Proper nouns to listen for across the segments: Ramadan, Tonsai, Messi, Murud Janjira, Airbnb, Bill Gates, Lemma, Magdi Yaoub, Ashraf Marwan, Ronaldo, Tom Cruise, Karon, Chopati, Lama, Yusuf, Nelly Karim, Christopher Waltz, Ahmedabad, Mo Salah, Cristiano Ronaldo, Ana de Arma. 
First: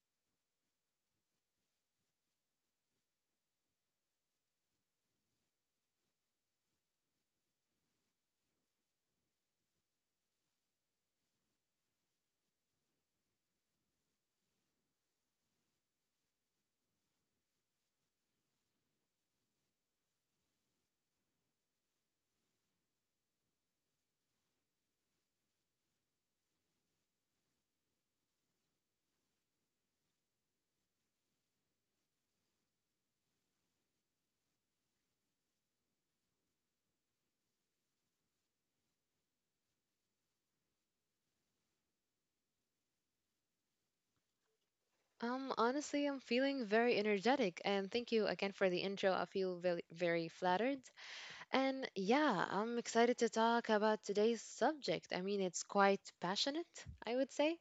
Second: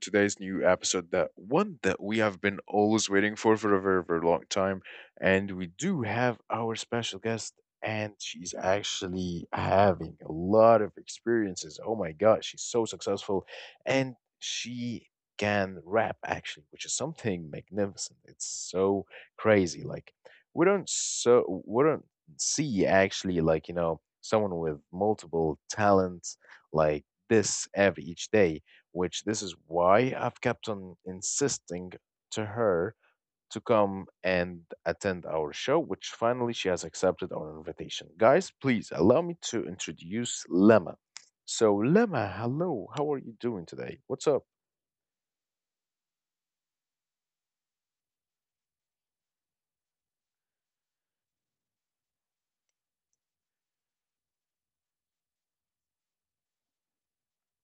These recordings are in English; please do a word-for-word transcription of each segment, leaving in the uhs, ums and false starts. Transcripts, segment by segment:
today's new episode. That one that we have been always waiting for for a very, very long time, and we do have our special guest, and she's actually having a lot of experiences. Oh my God, she's so successful, and she can rap actually, which is something magnificent. It's so crazy. Like we don't so we don't see actually like you know someone with multiple talents like this every each day, which this is why I've kept on insisting to her to come and attend our show, which finally she has accepted our invitation. Guys, please allow me to introduce Lemma. So, Lemma, hello, how are you doing today? What's up? Um, honestly, I'm feeling very energetic, and thank you again for the intro. I feel very, very flattered. And yeah, I'm excited to talk about today's subject. I mean, it's quite passionate, I would say.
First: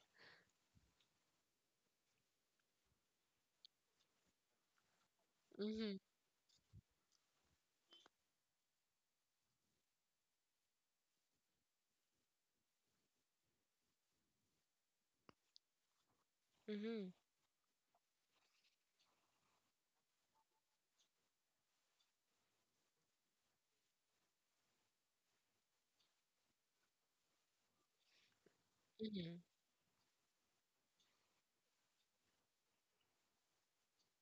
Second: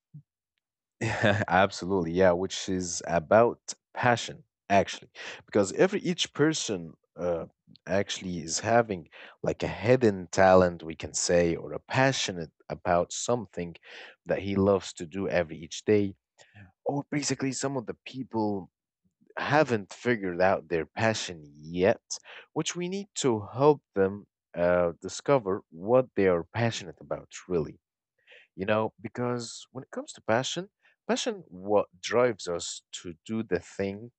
Absolutely, yeah, which is about passion, actually, because Mm-hmm, every each person uh, actually is having like a hidden talent, we can say, or a passionate about something that he loves to do every each day. Or mm-hmm, basically, some of the people haven't figured out their passion yet, which we need to help them uh, discover what they are passionate about, really. You know, mm-hmm, because when it comes to passion, passion what drives us to do the thing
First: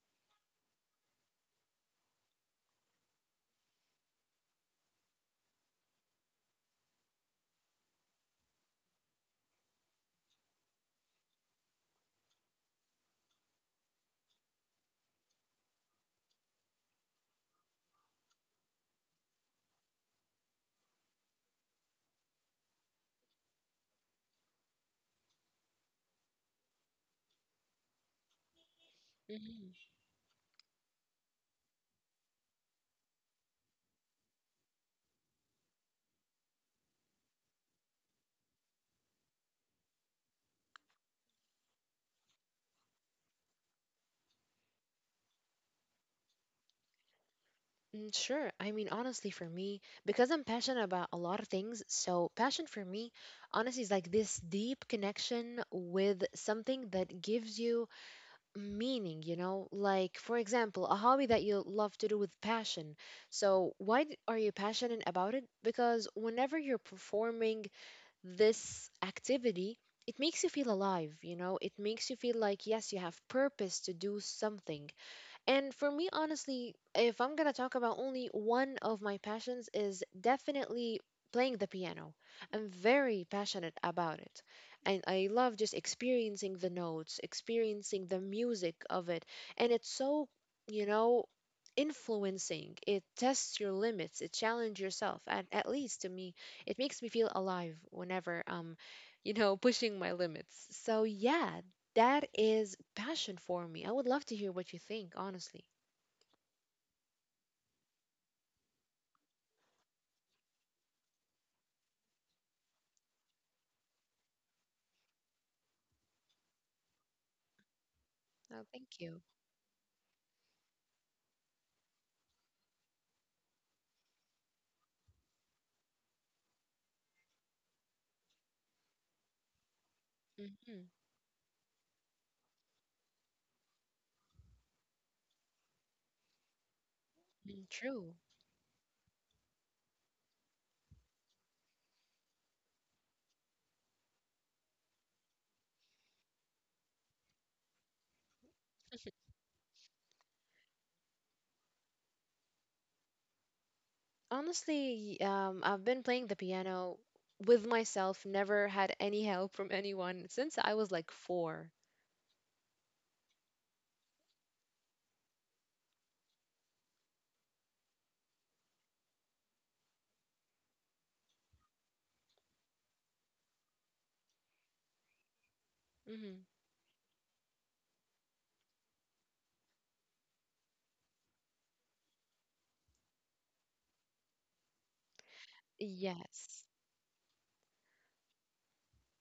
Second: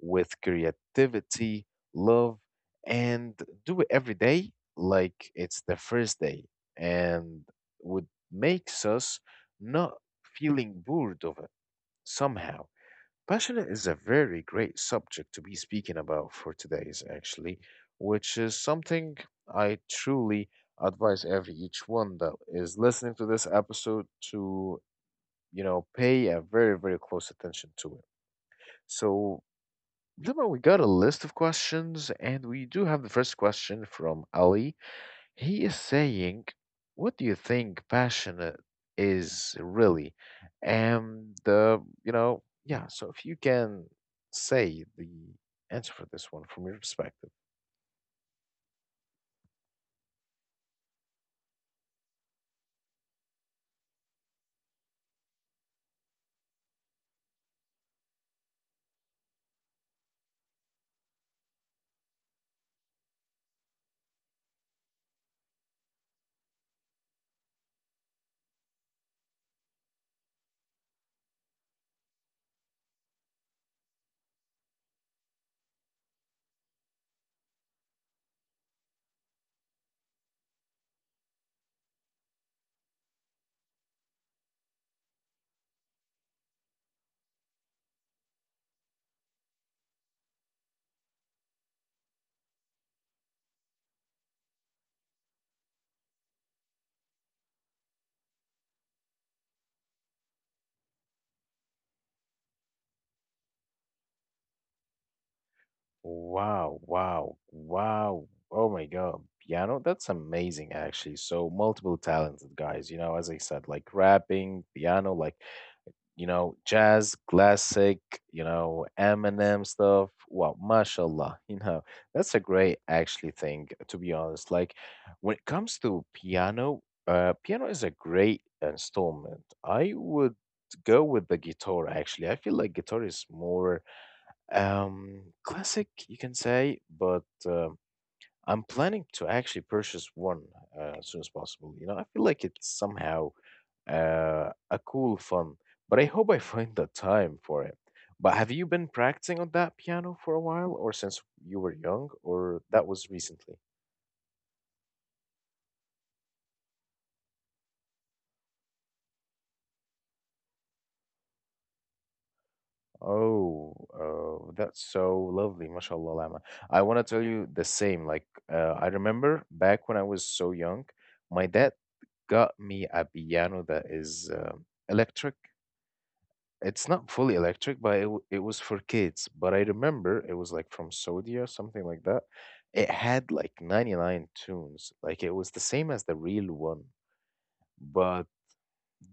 with creativity, love, and do it every day like it's the first day, and what makes us not feeling bored of it somehow. Passionate is a very great subject to be speaking about for today's, actually, which is something I truly advise every each one that is listening to this episode to, you know, pay a very, very close attention to it. So, mm-hmm. Lima, we got a list of questions, and we do have the first question from Ali. He is saying, "What do you think passionate is really?" And uh, you know, yeah. So if you can say the answer for this one from your perspective, Mm, sure. I mean, honestly, for me, because I'm passionate about a lot of things, so passion for me, honestly, is like this deep connection with something that gives you meaning, you know? Like, for example, a hobby that you love to do with passion. So, why d- are you passionate about it? Because whenever you're performing this activity, it makes you feel alive, you know? It makes you feel like, yes, you have purpose to do something. And for me, honestly, if I'm gonna talk about only one of my passions, is definitely playing the piano. I'm very passionate about it. And I love just experiencing the notes, experiencing the music of it. And it's so, you know, influencing. It tests your limits, it challenges yourself. And at least to me, it makes me feel alive whenever um, you know, pushing my limits. So yeah, that is passion for me. I would love to hear what you think, honestly. wow, wow, wow. Oh my God, piano, that's amazing actually. So multiple talented guys, you know, as I said, like rapping, piano, like you know, jazz, classic, you Oh, thank know, you. Eminem stuff. Wow, mashallah, you know, that's a great actually thing, to be honest. Like when it comes to piano, uh, piano is a great installment. I would Mm-hmm. go with the guitar actually. I feel like guitar is more um classic, you can say, but um True. I'm planning to actually purchase one uh, as soon as possible. You know, I feel like it's somehow uh, a cool fun, but I hope I find the time for it. But have you been practicing on that piano for a while, or since you were young, or that was recently? Honestly, um, I've been playing the piano with myself, never had any help from anyone since I was like four. Oh, uh, that's so lovely, mashallah, Lama. I want to tell you the same. Like, uh, I remember back when I was so young, my dad got me a piano that is uh, electric. Mm-hmm. It's not fully electric, but it w it was for kids. But I remember it was like from Saudi or something like that. It had like ninety-nine tunes. Like it was the same as the real Yes. one, but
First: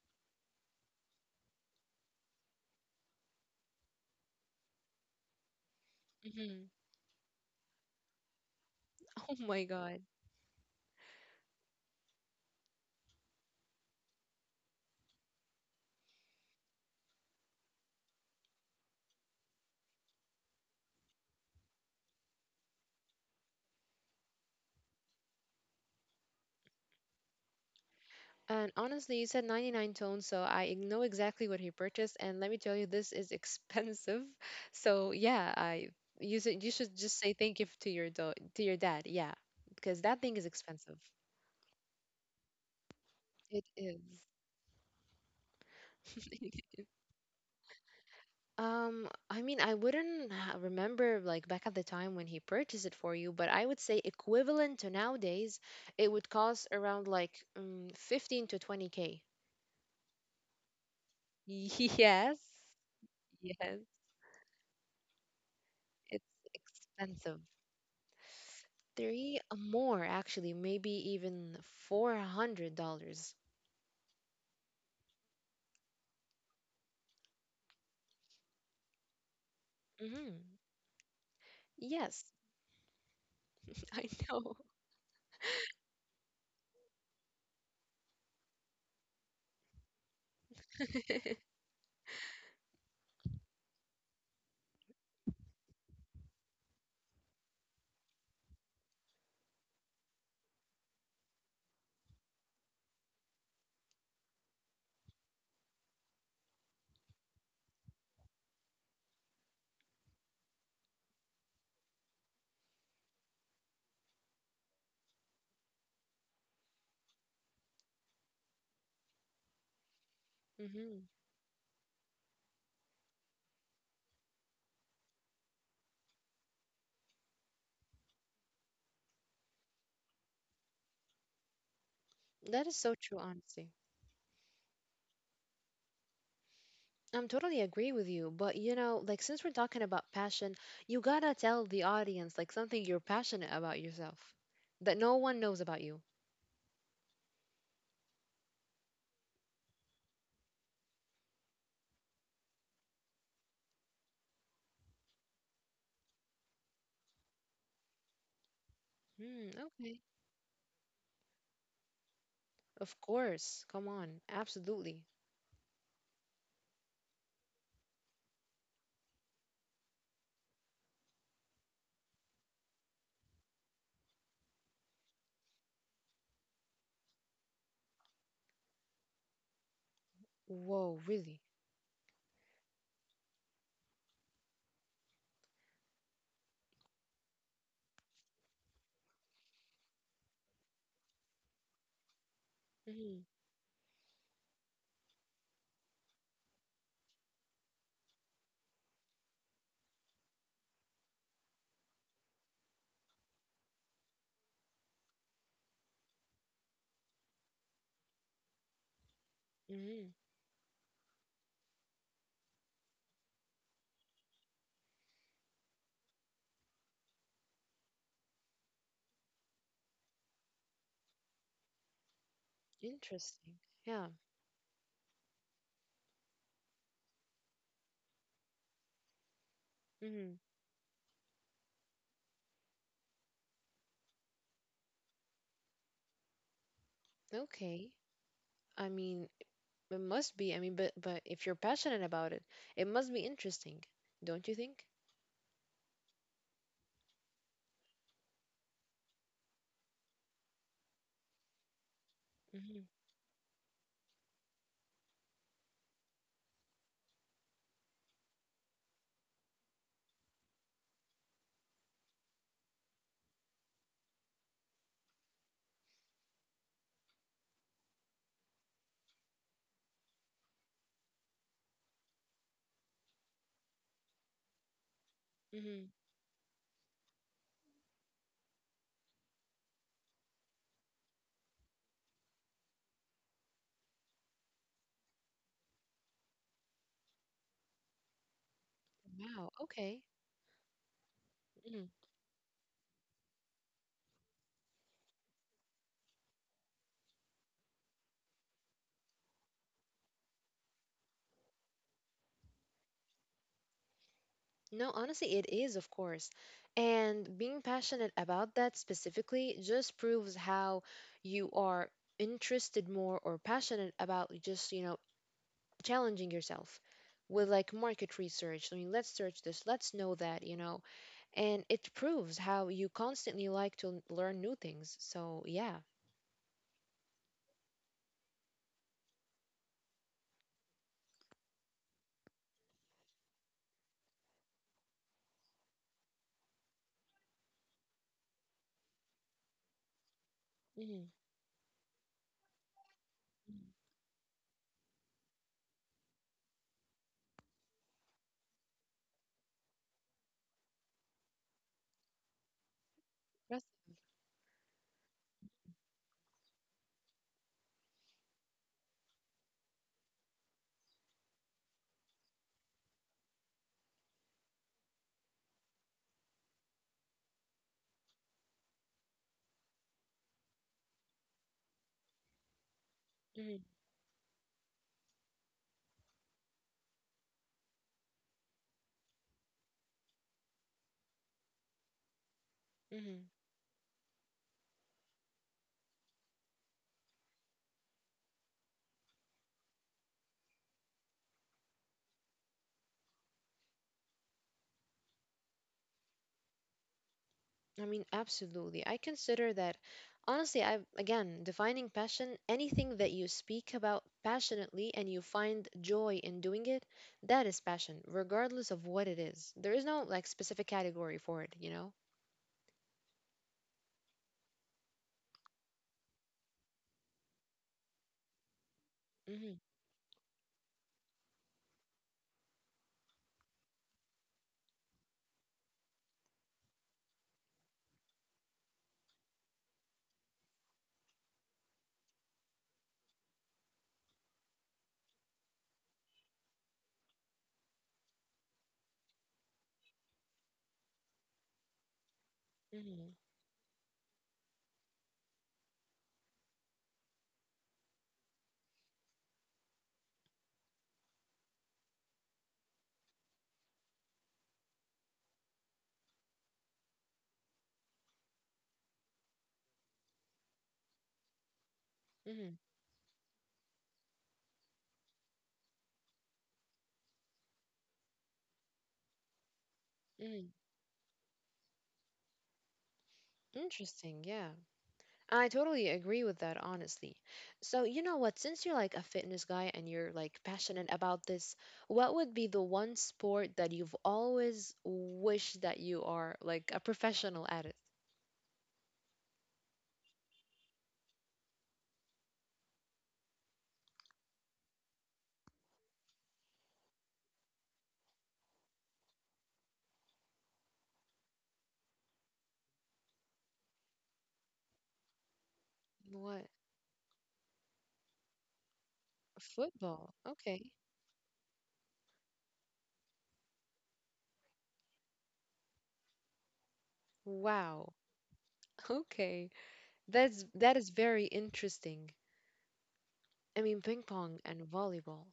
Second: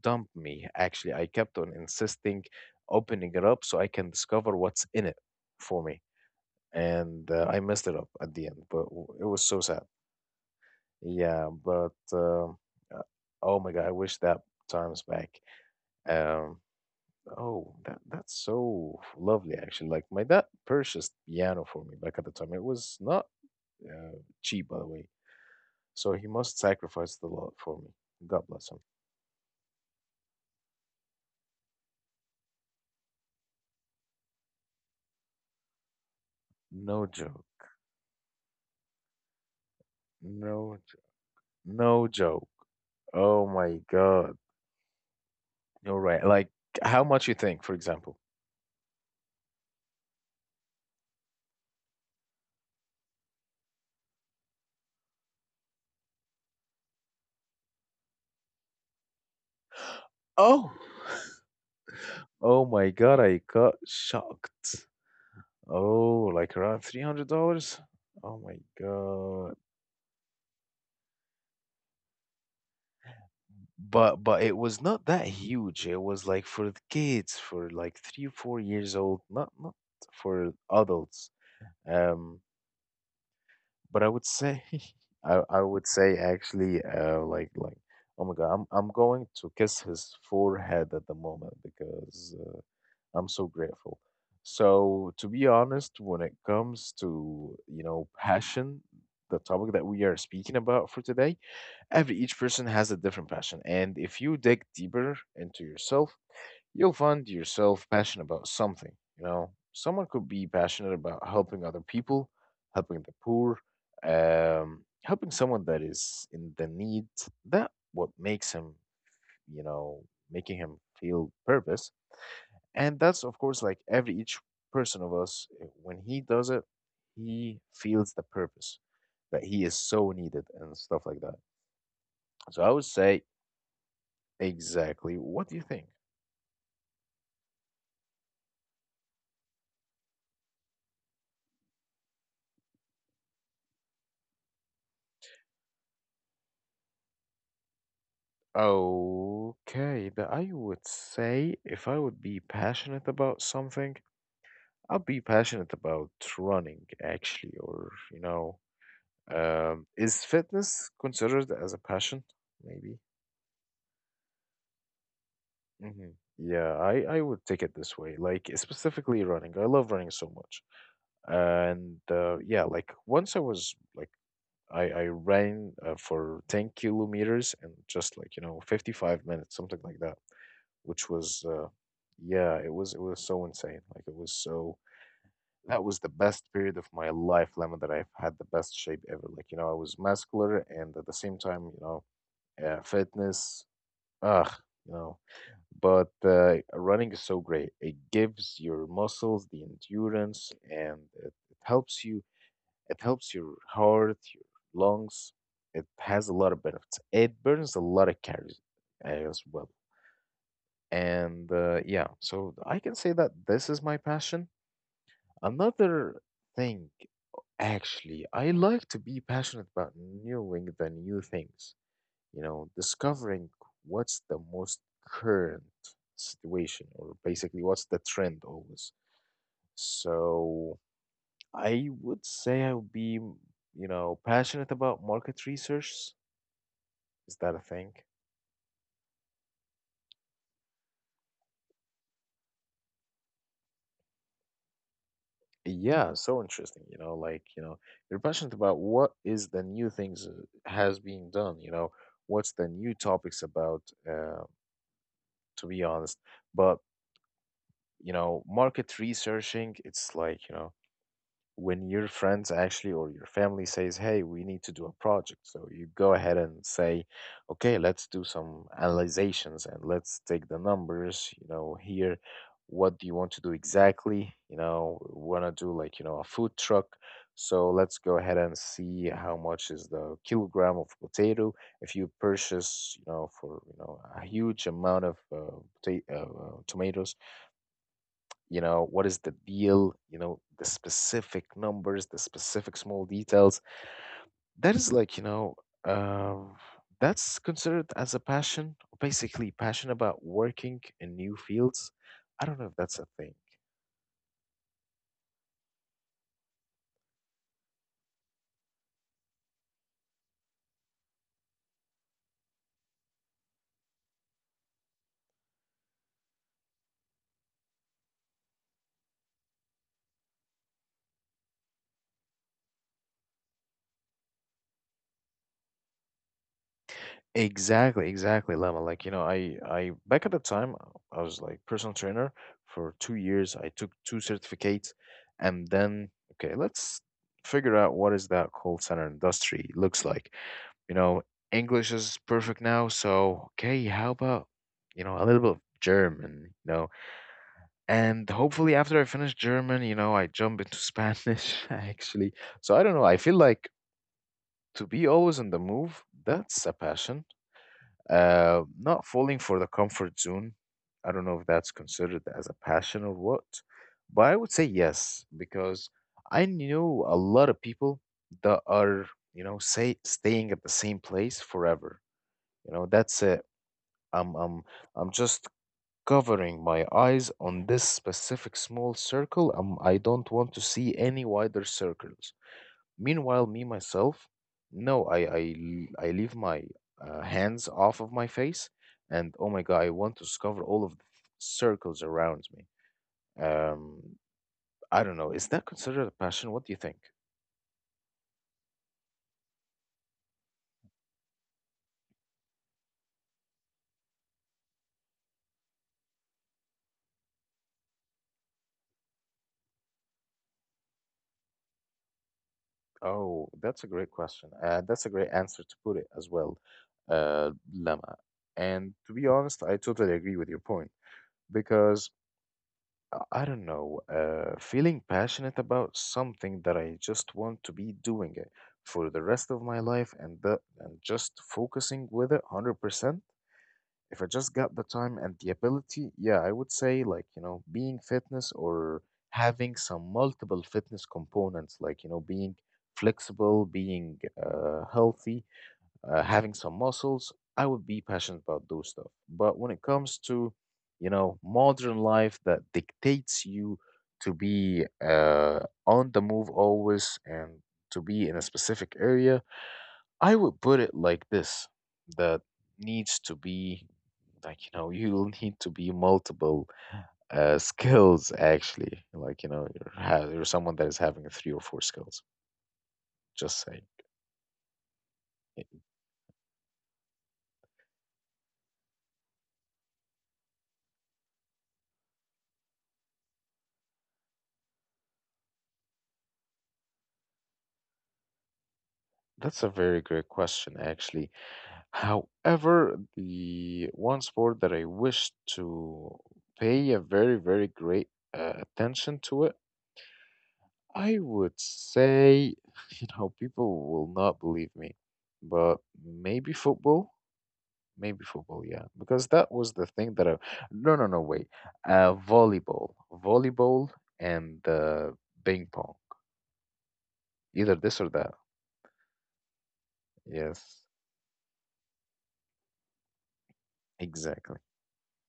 dump me. Actually, I kept on insisting opening it up so I can discover what's in it for me. Mm-hmm. And uh, I messed it up at the end, but w- it Oh was so my sad. God. Yeah, but um, uh, oh my God, I wish that time's back. Um, Oh, that that's so lovely actually. Like my dad purchased piano for me back at the time. It was not uh, cheap, by the way. So he must sacrifice a lot for me. God bless And him. honestly, you said ninety-nine tones, so I know exactly what he purchased. And let me tell you, this is expensive. So yeah, I you should you should No just say thank joke. you to your do- to your dad. Yeah, because that thing is No, j- expensive. no joke. Oh It my is. God. You're right. Like how much you think, for example? Um, I mean, I wouldn't ha- remember like back at the time when he purchased it for you, but I would say equivalent to nowadays, it would cost around like um, fifteen to twenty k. Oh, Yes, yes, oh my God, I got shocked. it's Oh, like around expensive. three hundred dollars? Oh my Three God. more, actually, maybe even four hundred dollars. But but it was not that huge. It was like for the kids, for like three, four years old, not not Hmm. for adults. Yes, Um, I but I would know. say, I I would say actually, uh, like like, oh my God, I'm I'm going to kiss his forehead at the moment because uh, I'm so grateful. So to be honest, when it comes to you know passion, the topic that we are speaking about for today. Every each person has a different passion, and if you dig deeper into yourself, you'll find yourself passionate about something. You know, someone could be passionate about helping other people, helping the poor, um, helping someone that is in the need. That what makes him, you know, making him Hmm. feel purpose. And that's of course like every each person of us uh, when he does it, he feels the purpose that he is so needed and stuff like that. So That I is would so true, say honestly. Exactly. What do you think? I'm totally agree with you, but you know, like since we're talking about passion, you gotta tell the audience like something you're passionate about yourself that no one knows about you. Okay, that I would say if I would be passionate about something, I'll be passionate about running actually, or you know, Hmm, um, okay. is fitness considered as a passion? Maybe. Of course. Come on. Absolutely. Hmm. Yeah, I I would take it this way, like specifically running. I love running so much, and uh, yeah, like once I was like I I ran uh, for ten kilometers and just like you know fifty-five minutes, something like that, Whoa, which was really? uh yeah, it was it was so insane. Like it was so that was the best period of my life, Lemon, that I've had the best shape ever. Like, you know, I was muscular and at the same time, you know, uh, Mm-hmm. fitness, ugh, you know. But uh, running is so great. It gives your muscles the endurance and it, it helps you, it helps your heart, your lungs. It has a lot of benefits. It burns a lot of calories as well. Mm-hmm. And uh, yeah, so I can say that this is my passion. Another thing, actually, I like to be passionate about knowing the new things, you know, discovering Interesting. Yeah. what's the most current situation or basically what's the trend always. Mm-hmm. So I would say I would be, you know, passionate about market research. Is that a Okay. thing? I mean, it must be. I mean, but but if you're passionate about it, it must be interesting, don't you think? Yeah, so interesting, you know, like, you know, you're passionate about what is the new things uh, has been done, you know, what's the Mm-hmm. new topics about, uh, to be honest. But, you know, market researching, it's like, you know, when your friends actually or your family says, "Hey, we need to do a project," so you go ahead and say, "Okay, let's do some analyzations and let's take the numbers. You know, here, what do you want to do exactly? You know, want to do like Mm-hmm. you know a food truck." So let's go ahead and see how much is the kilogram of potato. If you purchase, you know, for you know a huge amount of uh, pota- uh, uh, tomatoes, you know what is the Wow. deal, Okay. you know, the specific Mm. numbers, the specific small details that is like you know um, that's considered as a passion, basically passion about working in new fields. I don't know if that's a thing. No, honestly, it is, of course. And being passionate about that specifically just proves how you are interested more or passionate about just, you know, challenging yourself with like market research. I mean, let's search this, let's know that, you know, and it proves how you constantly like to learn new things. So, yeah. Exactly, exactly, Lemma, like you know i i back at the time I was like personal trainer for two years, I took two certificates, and then okay, let's figure out what is that call center industry looks like. You Mm-hmm. know, English is perfect now, so okay, how about, you know, a little bit of German, you know? And hopefully after I finish German, you know, I jump into Spanish actually. So I don't know, I feel like to be always on the move, that's a passion. Uh, not falling for the comfort zone. I don't know if that's considered as a passion or what, but I would say yes, because I know a lot of people that are, you know, say staying at the same place forever. You know, that's it. Mm-hmm. I'm I'm I'm just covering my eyes on this specific small circle. Um, I don't want to see any wider circles. Mm-hmm. Meanwhile, me myself, no, I I l- I leave my uh, hands off of my face, and oh my God, I want to discover all of the circles around me. Um, I don't know. Is that considered a passion? What do you think? I mean, absolutely. I consider that, honestly, I again, defining passion, anything that you speak about passionately and you find joy in doing it, that is passion, regardless of what it is. There is no like specific category for it, you know? Oh, that's a great question. Uh, that's a great answer to put it as well, uh, Lama. And to be Mm-hmm. honest, I totally agree with your point because uh, I don't know, uh, feeling passionate about something that I just want to be doing it for the rest of my life and the, and just focusing with it one hundred percent. If I just got the time and the ability, yeah, I would say like, you know, being fitness or having some multiple fitness components, like, you know, being Mm-hmm. flexible, being uh, healthy, uh, having some muscles, I would be passionate about those stuff. But when it comes to, you know, modern life that dictates you to be uh, on the move always and to be in a specific area, I would put it like this that Mm-hmm. needs to be, like, you know, you'll need to be multiple uh, skills actually, like, you know, you're, ha- Mm-hmm. you're someone that is having three or four skills, just saying. Interesting. Yeah. I Y- totally agree with that, honestly. So, you know what? Since you're like a fitness guy and you're like passionate about this, what would be the one sport that you've always wished that you are like a professional at it? That's a very great question, actually. However, the one sport that I wish to pay a very, very great uh, attention to, it, I would say, you know, people will not believe me, but What? maybe football, maybe football, yeah, because that was the Football. thing that I, Okay. no, no, no, wait, uh, volleyball, volleyball and uh, ping pong, either Wow. this or that. Okay. That's that is Yes, very interesting. I mean, ping pong and exactly. volleyball.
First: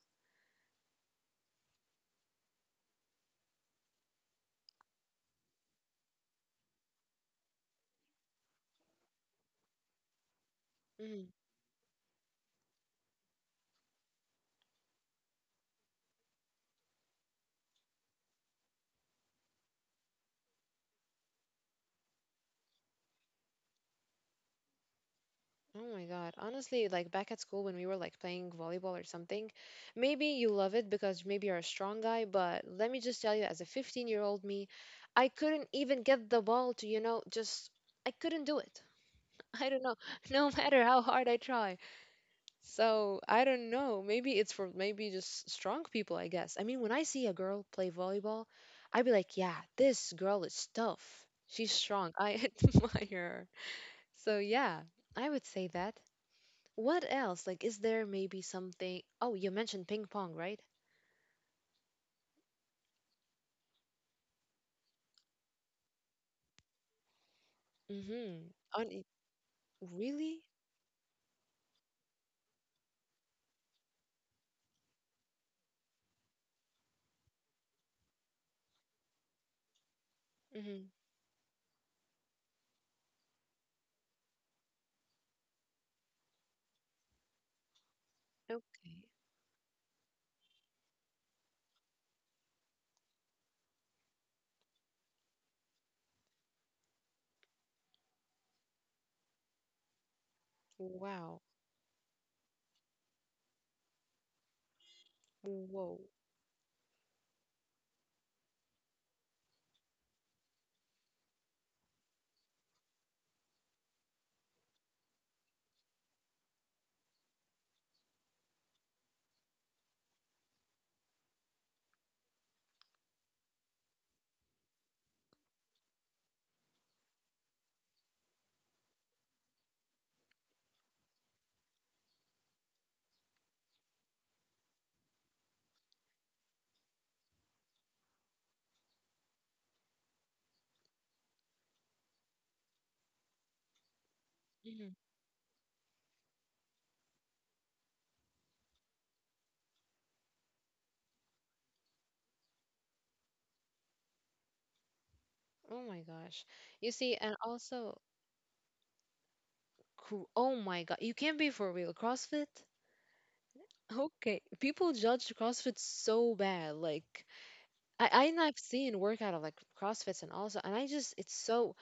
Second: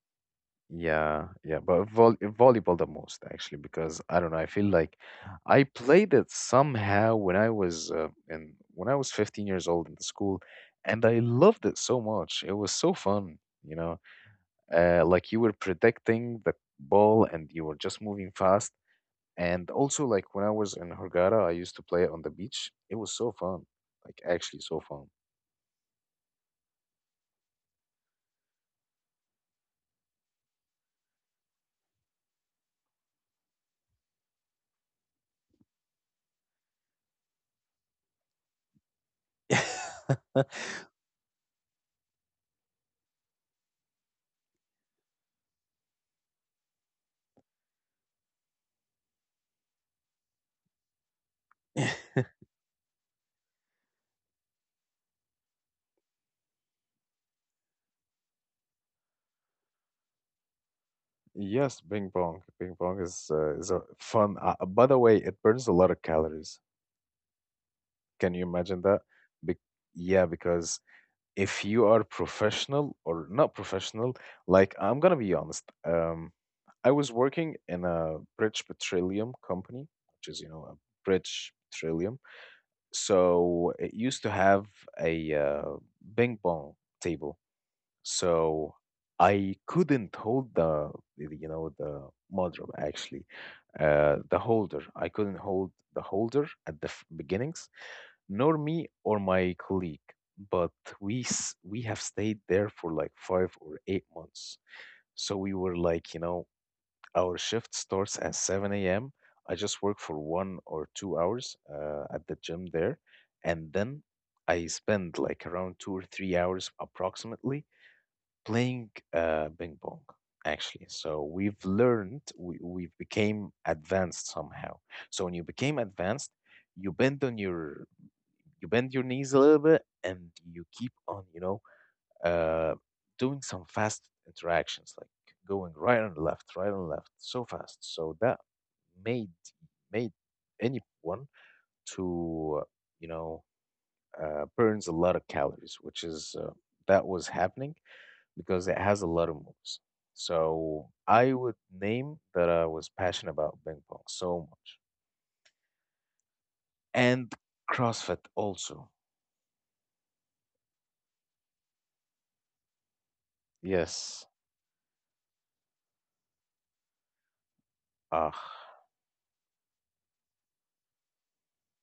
Yeah, yeah, but vol volleyball the most actually, because I don't know, I feel like I played it somehow when I was uh, in when I was fifteen years old in the school, and I loved it so much. It was so fun, you know. Uh, like you were protecting the ball and you were just moving fast. And also, like, when I was in Hurghada, I used to play it on the beach. It was so fun, like actually so fun. Oh my God. Honestly, like back at school when we were like playing volleyball or something, maybe you love it because maybe you're a strong guy, but let me just tell you, as a fifteen-year-old me, I couldn't even get the ball to, you know, just I couldn't do it. I don't know, no matter how hard I try. So I don't know. Maybe it's for maybe just strong people, I guess. I mean, when I see a girl play volleyball, I'd be like, yeah, this girl is tough. She's strong. I admire her. So yeah, I would say that. What else? Like, is there maybe something? Oh, you mentioned ping pong, right? Yes, ping pong. Ping pong is uh, is a fun. Uh, by the way, it burns a lot of calories. Can Mm-hmm. you On imagine it- that? Be- yeah, really? because if you are professional or not professional, like, I'm gonna be honest, um, I was working in a British Petroleum company, which is, you know, a Mm-hmm. British Petroleum. So it used to have a uh, ping pong table. So Okay. I couldn't hold the, you know, the modem actually, uh, the holder. I couldn't hold the holder at the f- beginnings, nor me or my colleague, but we Wow. s- we have stayed there for like five or eight months. So we were Whoa. like, you know, our shift starts at seven a m. I just work for one or two hours uh, at the gym there, and then I spend like around two or three hours approximately playing uh, ping pong. Actually, so we've learned, we, we've became advanced somehow. So when you became advanced, you bend on your you bend your knees a little bit and you keep on, you know, uh, doing some fast interactions like going right and left, right and left so fast, so that made made anyone to uh, you know, uh, burns a Mm-hmm. lot of calories, which is uh, that was happening because it has a lot of moves. So I would name that I was passionate about ping pong so much. Oh my gosh. You see, And and also, CrossFit also. cr- oh my God, you can't be for real. CrossFit? Yes. Okay. People judge CrossFit so bad. Like, I I and I've Ah. seen workout of like CrossFits and also, and I just it's so.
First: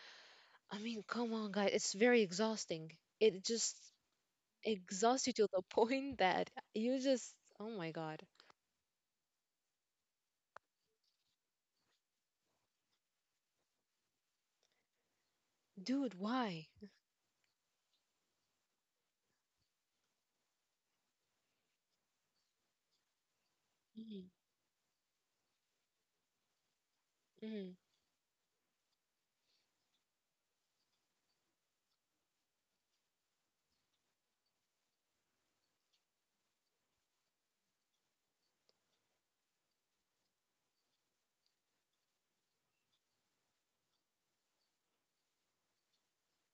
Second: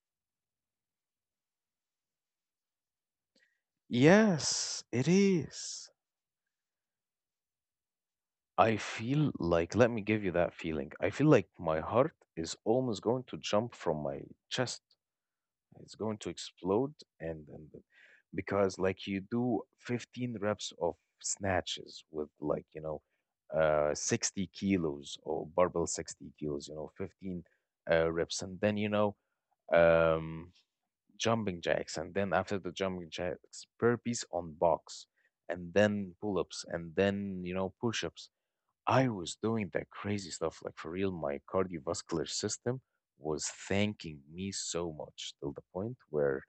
I mean, come on, guys, it's very exhausting. It just Yes, it exhaust you to the is. point that you just, oh my God, I feel like, let me give you that feeling. I feel like my heart is almost going to jump from my chest. It's dude, going to why? explode, and, and uh, because like you do fifteen reps of snatches with, like, you know, uh Mhm, sixty kilos or barbell sixty kilos, you know, fifteen mhm. uh, reps, and then, you know, um jumping jacks, and then after the jumping jacks, burpees on box, and then pull-ups, and then, you know, push-ups. I was doing that crazy stuff. Like, for real, my cardiovascular system was thanking me so much till the point where,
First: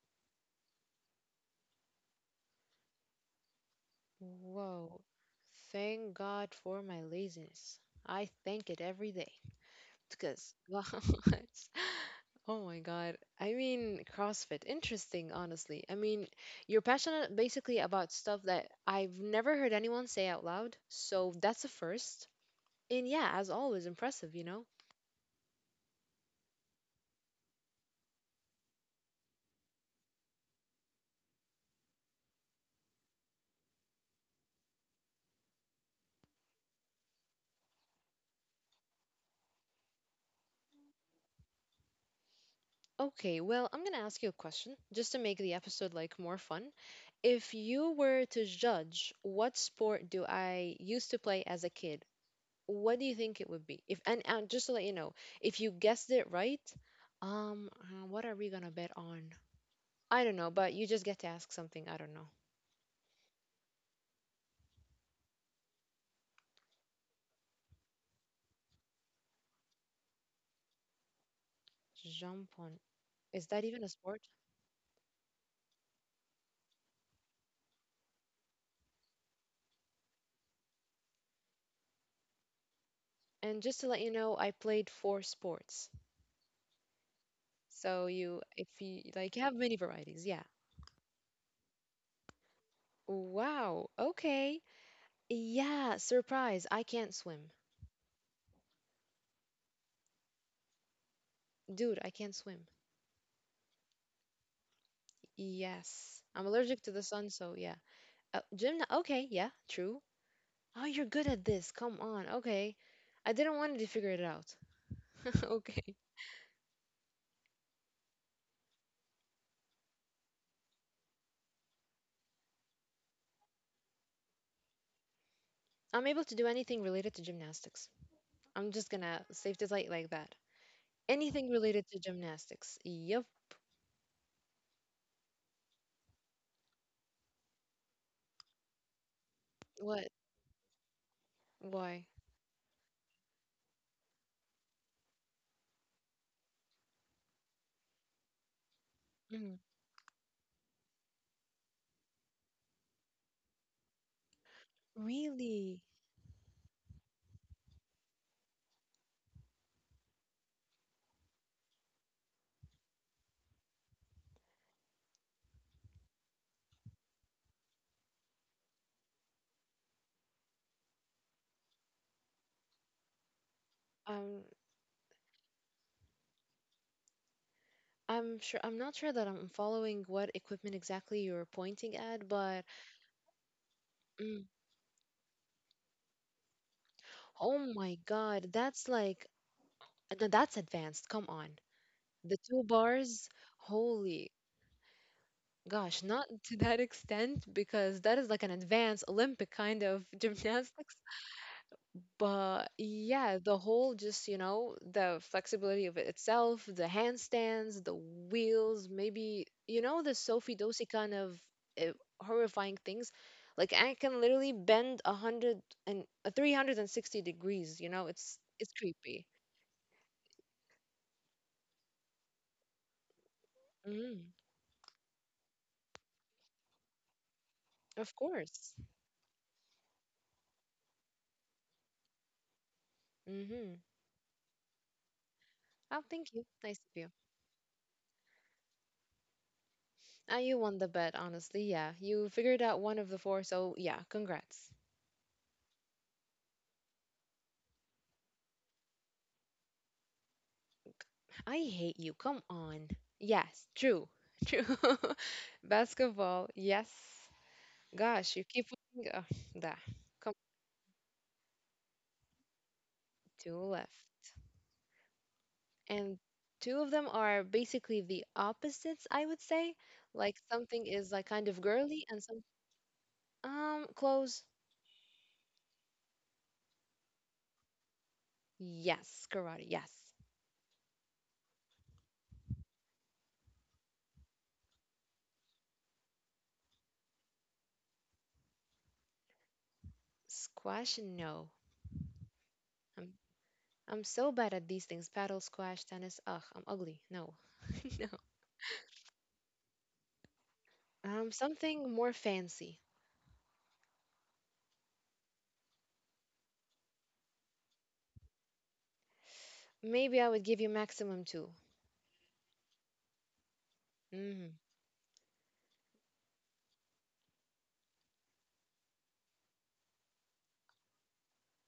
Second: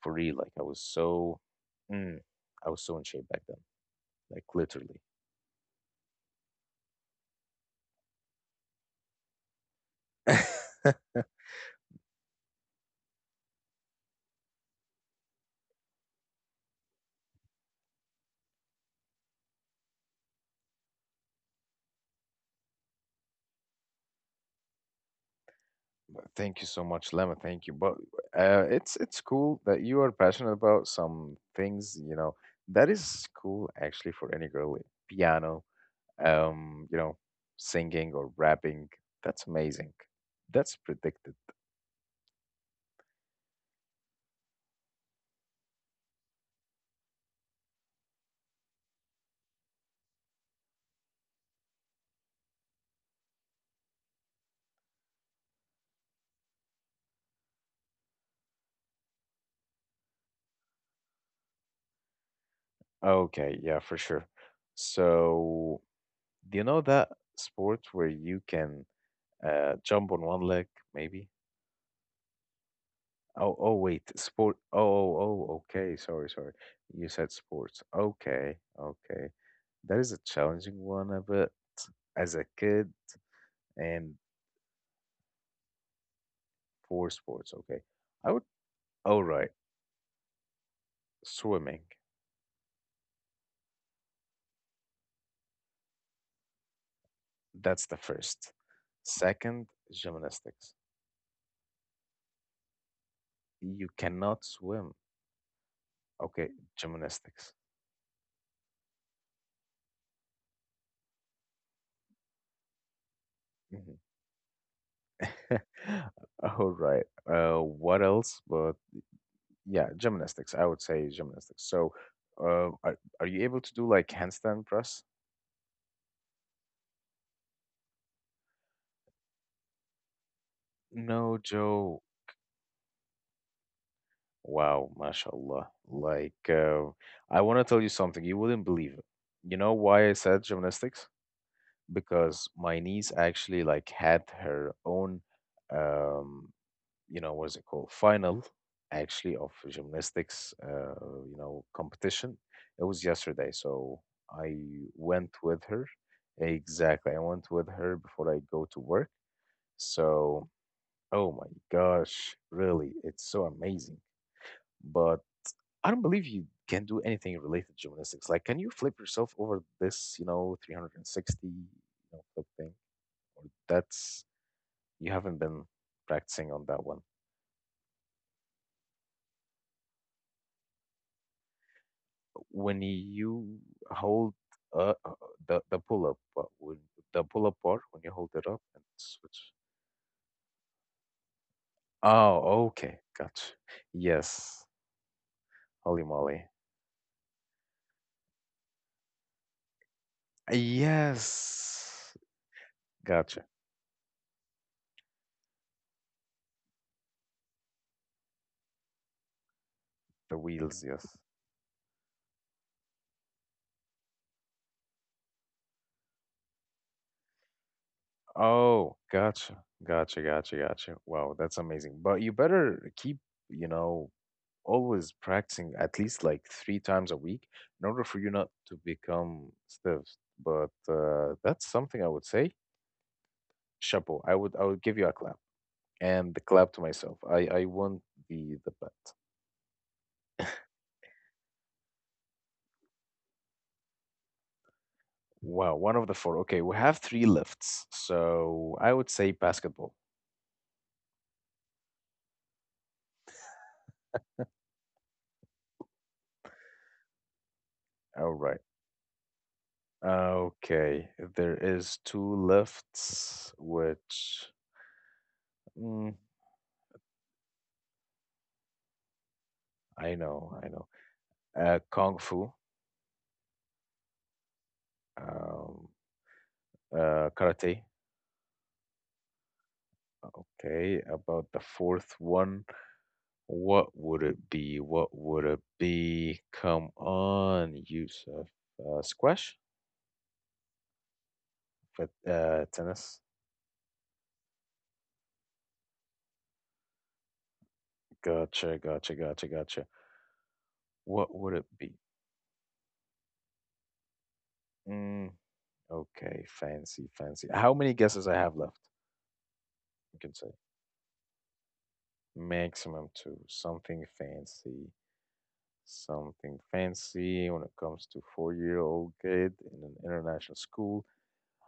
for real, like I was so, mm, I was so in shape back then, like literally. Whoa. Thank God for my laziness. I thank it every day because, wow, it's- oh my God. I mean, CrossFit, interesting, honestly. I mean, you're passionate basically about stuff that I've never heard anyone say out loud. So that's a first. And yeah, as always, impressive, you know? Thank you so much, Lemma. Thank you. But uh, it's it's cool that you are passionate about some things. You know, that is cool actually for any girl. Like piano, um, you know, singing or rapping. That's amazing. That's predicted. Okay, well, I'm gonna ask you a question just to make the episode like more fun. If you were to judge what sport do I used to play as a kid, what do you think it would be? If and, and just to let you know, if you guessed it right, um, uh, what are we gonna bet on? I don't know, but you just get to ask something. I don't know. Okay, yeah, for sure. So do you know that sport where you can uh, jump on one leg, maybe? Jump on. Is Oh, that oh, even a wait, sport? sport. Oh, oh, oh, okay. Sorry, sorry. You said sports. Okay, okay. That is a challenging one, uh, but as a kid, And just to let you and know, I played four sports. for sports, okay. So I you, would, if you all like, you right, have many varieties. Yeah. swimming. Wow. Okay. Yeah, surprise. I can't swim. That's the first. Second, gymnastics. Dude, I can't swim. You cannot swim. Yes. I'm Okay, allergic to the sun, so gymnastics. yeah. Uh, gymna okay, yeah, true. Oh, you're good at this. Come on. Okay. I didn't want to Mhm. figure it out. Okay. All right. Uh, what else? But yeah, gymnastics. I would say gymnastics. So, uh, are, are you able to do like handstand press? I'm able to do anything related to gymnastics. I'm just gonna save the light like that. No, Anything related to Joe. gymnastics. Yep. Wow, mashallah. Like, uh, I want to tell you something. You wouldn't believe it. You know What? why I said gymnastics? Why? Because my niece actually like had her own, um, you know, what's it called? Final, actually, of Mhm. gymnastics, uh, you know, competition. It was yesterday, so I went with Really? her. Exactly, I went with her before I go to work. So, oh my gosh, really, it's so amazing. But I don't believe you can do anything related to gymnastics. Like, can you flip yourself over this, you know, three hundred sixty, you know, flip thing? Or that's, Um, you haven't been practicing on that one. I'm sure I'm not sure that I'm following what equipment exactly you're pointing at, but When you hold mm, uh, uh, the, the pull up, uh, when, the pull up oh bar, my when you hold it God, up and that's like switch. no, that's advanced. Come on. The two Oh, okay. bars, Gotcha. holy Yes. Holy gosh, not moly. to that extent because that is like an advanced Olympic kind of gymnastics. Yes. But yeah, Gotcha. the whole just, you know, the flexibility of it itself, the handstands, the wheels, maybe, you know, the The Sophie wheels, Dosi yes. kind of uh, horrifying things. Like I can literally bend a hundred and uh, three hundred sixty degrees, you know, it's it's Oh, creepy. gotcha. Gotcha, gotcha, gotcha. Wow, that's amazing. But you better keep, you know, Mm. always practicing at least like three times a week in order Of for you not course. to become stiff. But uh, that's something I would say. Mm-hmm. Chapeau. I would I would give you a clap Oh, and thank the you. clap Nice to of you. myself. I I want the the bet. Uh, you won the bet, honestly. Yeah, you figured out one of the four, so yeah, congrats. Wow, one of the four. Okay, we have three lifts. So I would say basketball. I hate you. Come on. Yes, true. True. Basketball, yes. All Gosh, you right. keep looking. Uh, da. Come on, Okay, there is two lifts, two left. which, Mm, And two of them are basically the opposites, I would say. I Like know, I something know. is like kind of Uh, girly Kung and some Fu, um clothes. um, uh, Karate. Yes, karate. Yes. Okay, about the fourth one, what would it be? What would it be? Come on, Yusuf. Uh, squash? Squash, no. But, uh, tennis? I'm so bad at these things. Paddle, squash, tennis. Ugh, I'm ugly. No. No. Gotcha, gotcha, gotcha, gotcha. Um, What would it something be? more fancy. Mm, okay, fancy, fancy. How many guesses I have left? You Maybe I can would say give you maximum two. maximum two, something Mm. fancy. Something fancy when it comes to four-year-old kid in an international school.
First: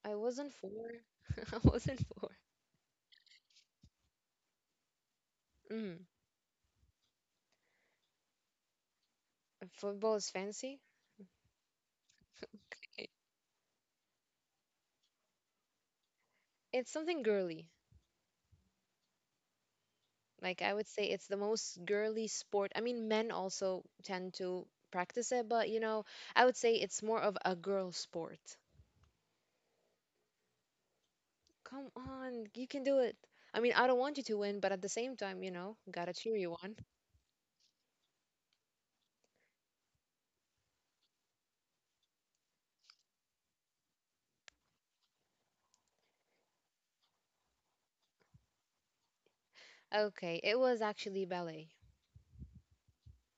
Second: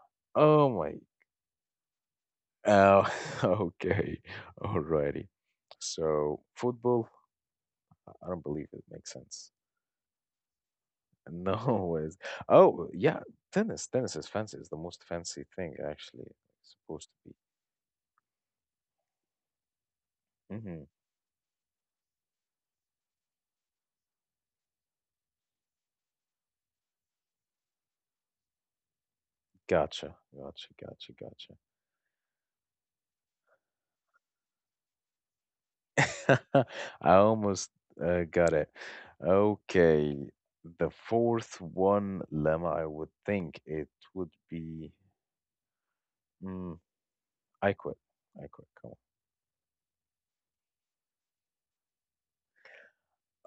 I wasn't Oh four. my. I wasn't four. Oh, okay. Alrighty. Mm. So football, I don't believe it makes sense. Football is fancy. No ways. Oh I- yeah, tennis. Tennis is fancy. It's the most fancy thing actually. It's It's supposed something to girly. be. Like Hmm. I would say it's the most girly sport. I mean, men also tend to practice it, but you know, I would say it's more of a girl sport. Gotcha. Gotcha. Gotcha. Gotcha. Come on, you can do it. I mean, I don't want you to win, but at the same time, you know, gotta cheer you on. I almost uh, got it. Okay, the fourth one, Lemma, I would think it would be, mm, I quit. I quit. Come on. Okay, it was actually ballet.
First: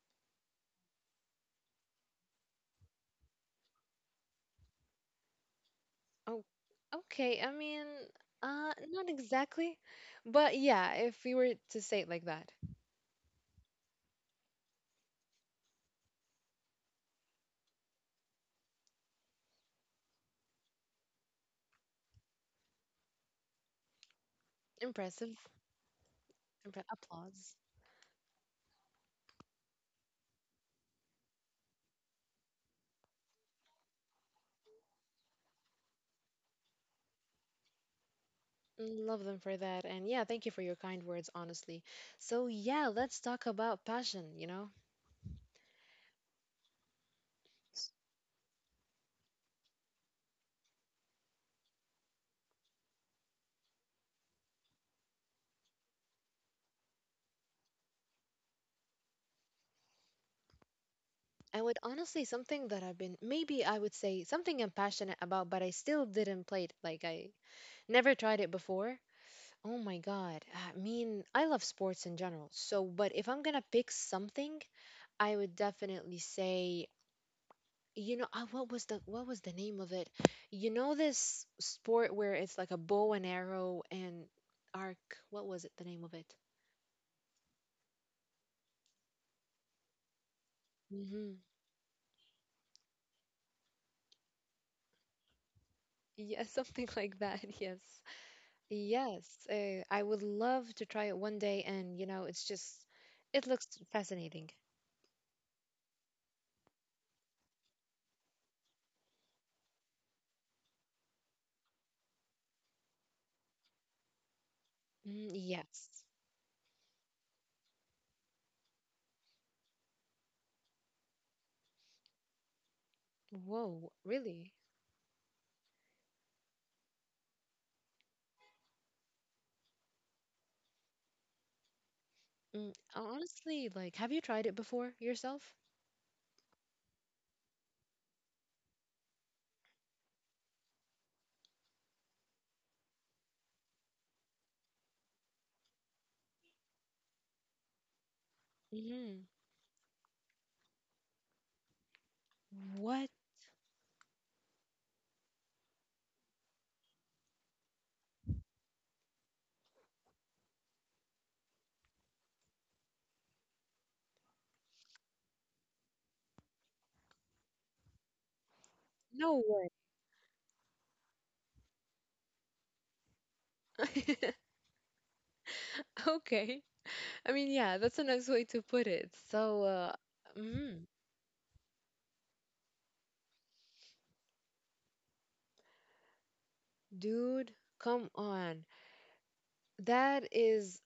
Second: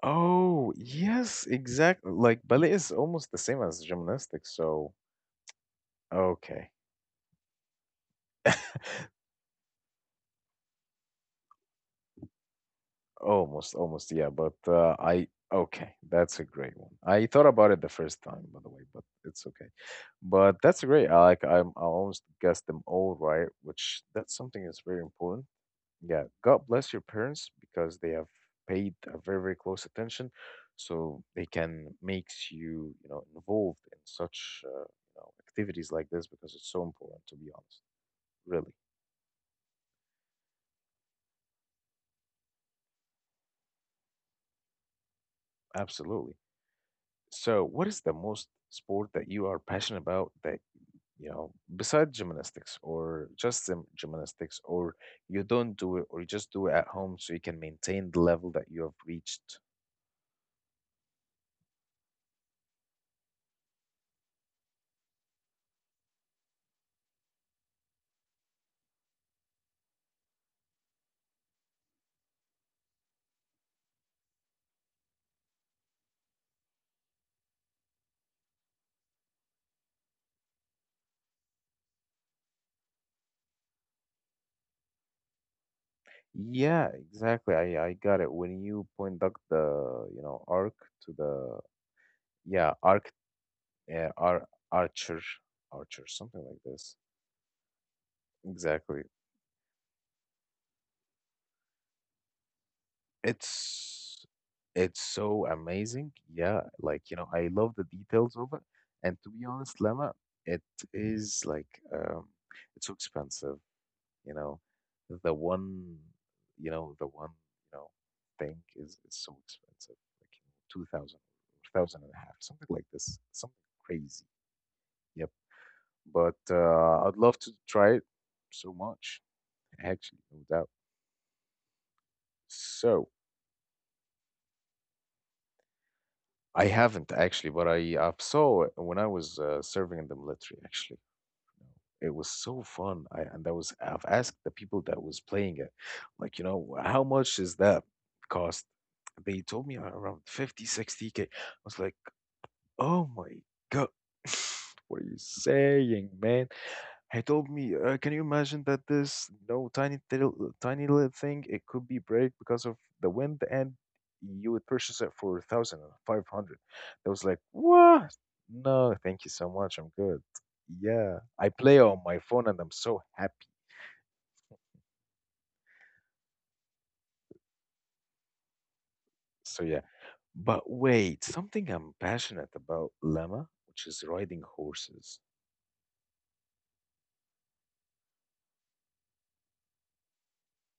Oh, yes, exactly. Like ballet is almost the same as gymnastics, so Oh, okay. okay. I mean, uh, not exactly, but yeah, if we were to say it like that, Almost, almost, yeah, but uh, I okay, that's a great one. I thought about it the first time, by the way, but it's okay. But that's great. I like, I'm I almost guessed them all right, which that's something that's very impressive. important. Yeah, God Impre- bless your applause. parents because they have paid a very, very close attention, so they can makes you, you know, involved in such, uh, you know, activities like this, because it's so important, to be honest. Really, Mm, love them for that, and yeah, thank you for your kind words, honestly. So yeah, let's talk about passion. You know, absolutely. So, what is the most sport that you are passionate about that, you know, besides gymnastics, or just gym- gymnastics, or you don't do it, or you just do it at home so you can maintain the level that you have reached? I would honestly something that I've been maybe I would say something I'm passionate about, but I still didn't play it. Like I never tried it before. Oh my God. I mean, I love sports in general. So, but if I'm gonna pick something, I would definitely say, you know, uh, what was the what was the name of it? You know this sport where it's like a bow and arrow and arc. What was it? The name of it? Yeah, exactly. I I got it. When you point out the, you know, arc to Hmm. the, yeah, arc, uh, ar archer archer, Yeah, something like something this. like that. Yes. Exactly. Yes, uh, I would love to try it one day, and you know, it's just, it looks It's fascinating. it's so amazing. Yeah, like, you know, I love the details of it. And to be honest, Lemma, it is like, um it's so expensive. You know, Mm, the yes. one, you know, the one, you know, thing is, is so expensive, like, you know, 2000 thousand and a half, something like this, something Whoa, crazy, really? yep. But uh, I'd love to try it so much, actually, no doubt. Mm, So honestly, like, have you tried it before yourself? I haven't actually, but i I saw it when I was uh, serving in the military, actually. It was so fun. I, and that was I've asked the people that was playing it, like, you know, how much is that cost. Hmm. They told me around fifty, sixty K. I was like, What? oh my God. What are you saying, man? He told me, uh, can you imagine that this no tiny little tiny little thing, it could be break because of the wind and you would purchase it for one thousand five hundred. I was like, what? No, thank you No so way. much. I'm good. Yeah, I play on my phone and I'm so happy. Okay. I mean, yeah, that's a nice way to put it. So, So yeah, uh, but mm, wait, something I'm passionate about, llama, which is riding horses. dude, come on. That is,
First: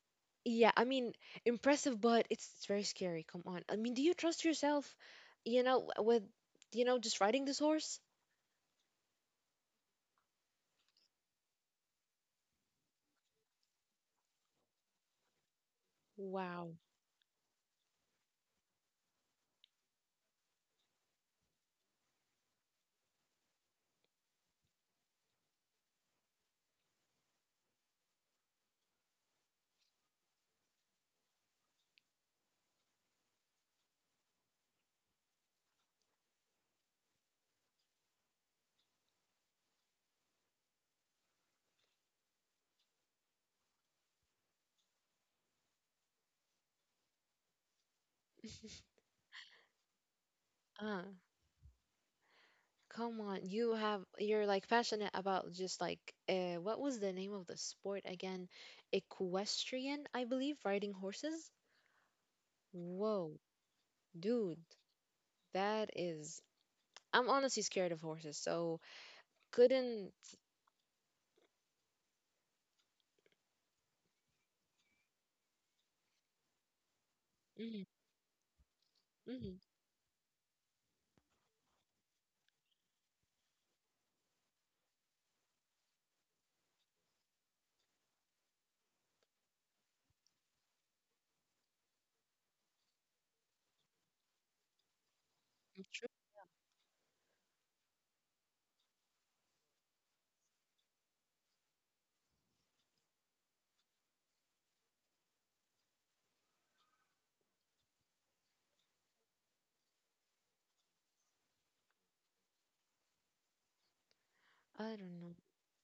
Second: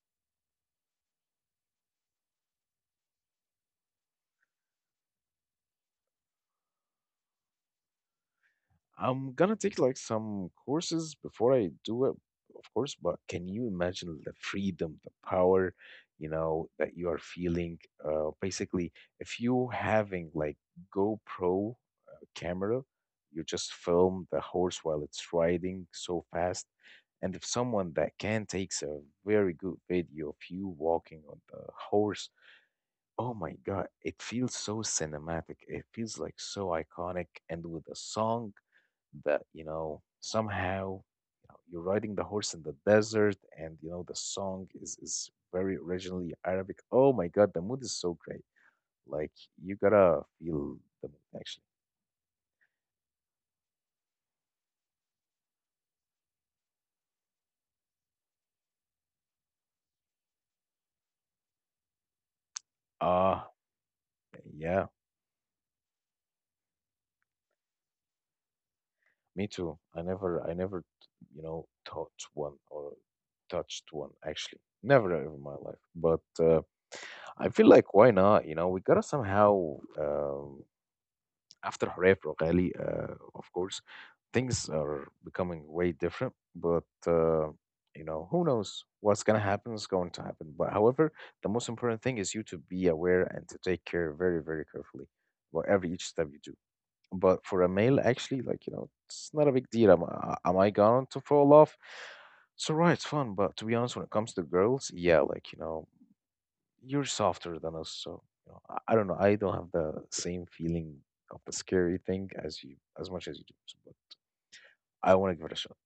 yeah, I mean, impressive, but it's, it's very scary. Come on. I mean, do you trust yourself, you know, w- with, you know, just riding this horse? I'm gonna take like some courses before I do it, of course, but can you imagine the freedom, the power, you know, Wow. that you are feeling? Uh, basically, if you having like GoPro uh, camera, you just film the horse while it's riding so fast. And if someone that can takes a very good video of you walking on the horse, oh my God, it feels so cinematic. It feels like so iconic. And with a song that you know somehow, you know, you're riding the horse in the desert, and you know the song is is very originally Arabic. Oh my God, the mood is so great. Like, you gotta feel the Uh, mood actually. come on. You have, you're like passionate about just like, uh, what was the name of the sport again? Equestrian, I believe, riding horses? Whoa, Ah, dude, yeah, that is. I'm honestly scared of horses, so me too. i couldn't. never i never you know taught one or touched one, actually. Never ever in my life. But uh, I feel Mhm, like, why not? You know, we gotta mhm, somehow um after Hurriyet Rogali, uh, of course, things are becoming way different. But uh, you know, who knows what's gonna happen is going to happen. But however, the most important thing is you to be aware and to take care very, very carefully about every it's each true. step you do. But for a male, actually, like, you know, it's not a big deal. Am, I- am I going to fall off? It's alright, it's fun. But to be honest, when it comes to girls, yeah, like, you know, you're softer than us, so you know, I, I don't know, I don't have the same feeling of the scary thing as you, as much as you do. So but I I don't want know. to give it a shot.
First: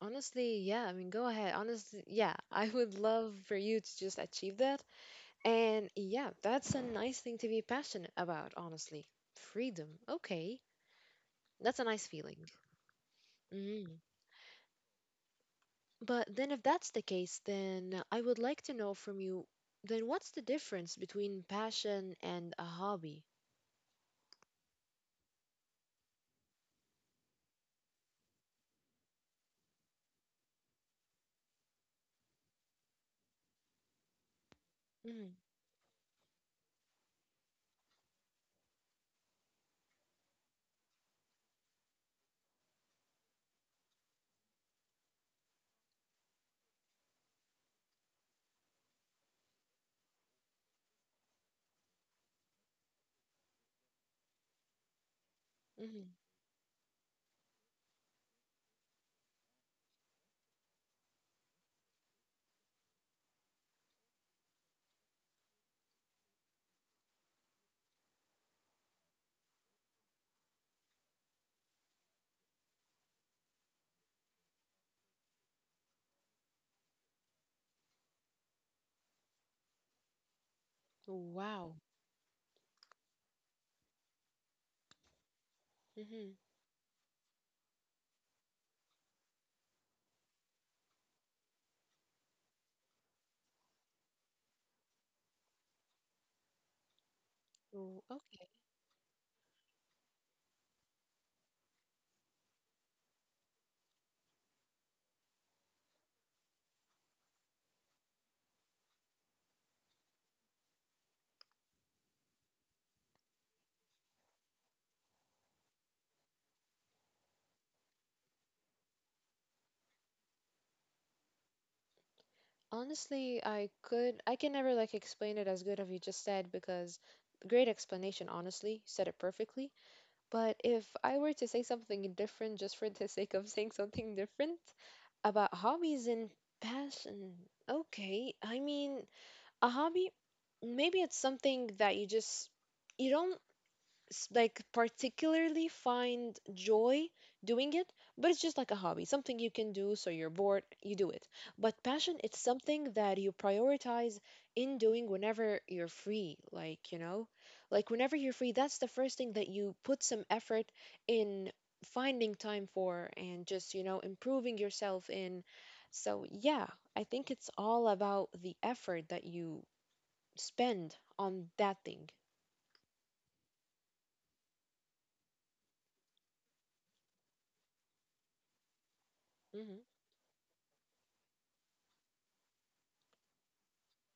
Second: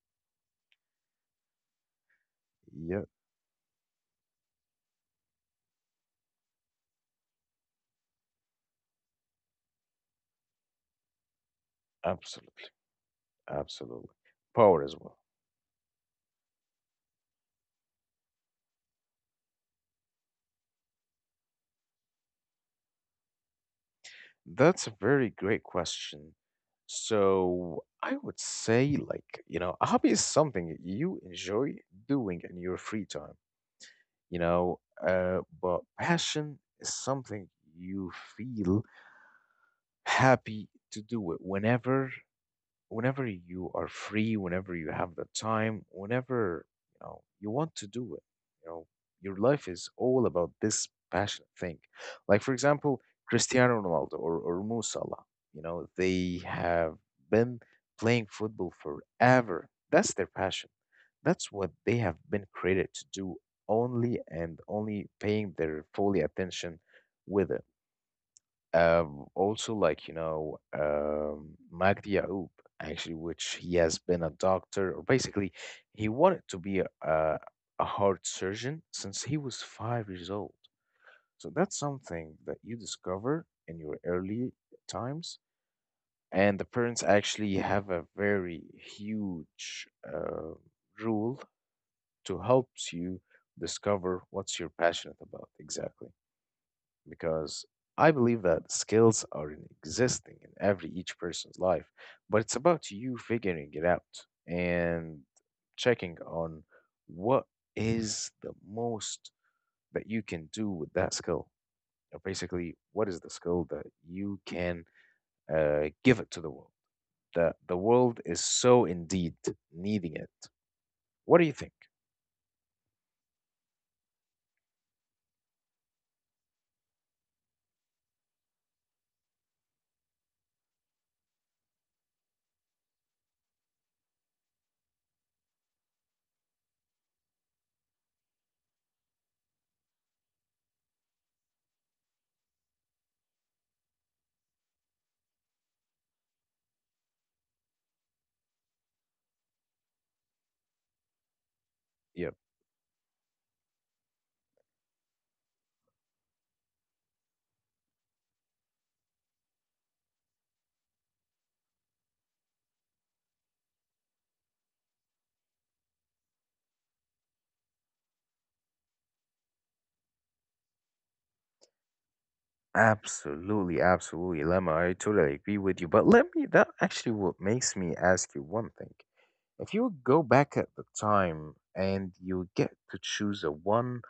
Honestly, yeah, I mean, go ahead. Honestly, yeah, I would Yeah, love for you to just achieve that. And yeah, that's a nice thing to be passionate about, honestly. Freedom. Okay. That's a nice feeling. absolutely, Mm. absolutely. Power as well. But then, if that's the case, then I would like to know from you then what's the difference between passion and a hobby? That's a very great question. So I would say, like, you know, a hobby is something you enjoy doing in your free time, you know. Uh, but passion is something you feel happy to do it whenever, whenever you are free, whenever you have the time, whenever you know you want to do it. You know, your life is all about this passion thing. Like, for example, Cristiano Ronaldo, or, or Mo Salah, you know, Mm-hmm. they have been playing football forever. That's their passion. That's what they have been created to do, only and only paying their fully attention with it. Um, also, like, you know, um, Magdi Yaoub, actually, which he has been a doctor, or basically, he wanted to be a, a, a heart surgeon since he was five years old. So Wow. that's something that you discover in your early times. Mm-hmm. And the parents actually have a very huge uh, rule to helps you discover what's you're passionate about exactly, because I believe that skills are in existing in every each person's life, but it's about you figuring it out and checking on what is the most that you can do with that skill. Or basically, what is the skill that you can uh, give it to the world, that the world is so indeed needing it? What do you think? Honestly, I could I can never like explain it as good as you just said because great explanation, honestly, said it perfectly. But if I were to say something different just for the sake of saying something different about hobbies and passion. Okay, I mean, a hobby, maybe it's something that you just you don't s- like particularly find joy doing it, but it's just like a hobby, something you can do so you're bored, you do it. But passion, Yeah. it's something that you prioritize in doing whenever you're free, like, you know, like whenever you're free, that's the first thing that you put some effort in finding time for and just, you know, improving yourself in. So, yeah, I think it's all about the effort that you spend on that thing. Absolutely, absolutely, Lemma. I totally agree with you. But let me, that actually what makes me ask you one thing. If you Mm-hmm. would go back at the time and you get to choose a one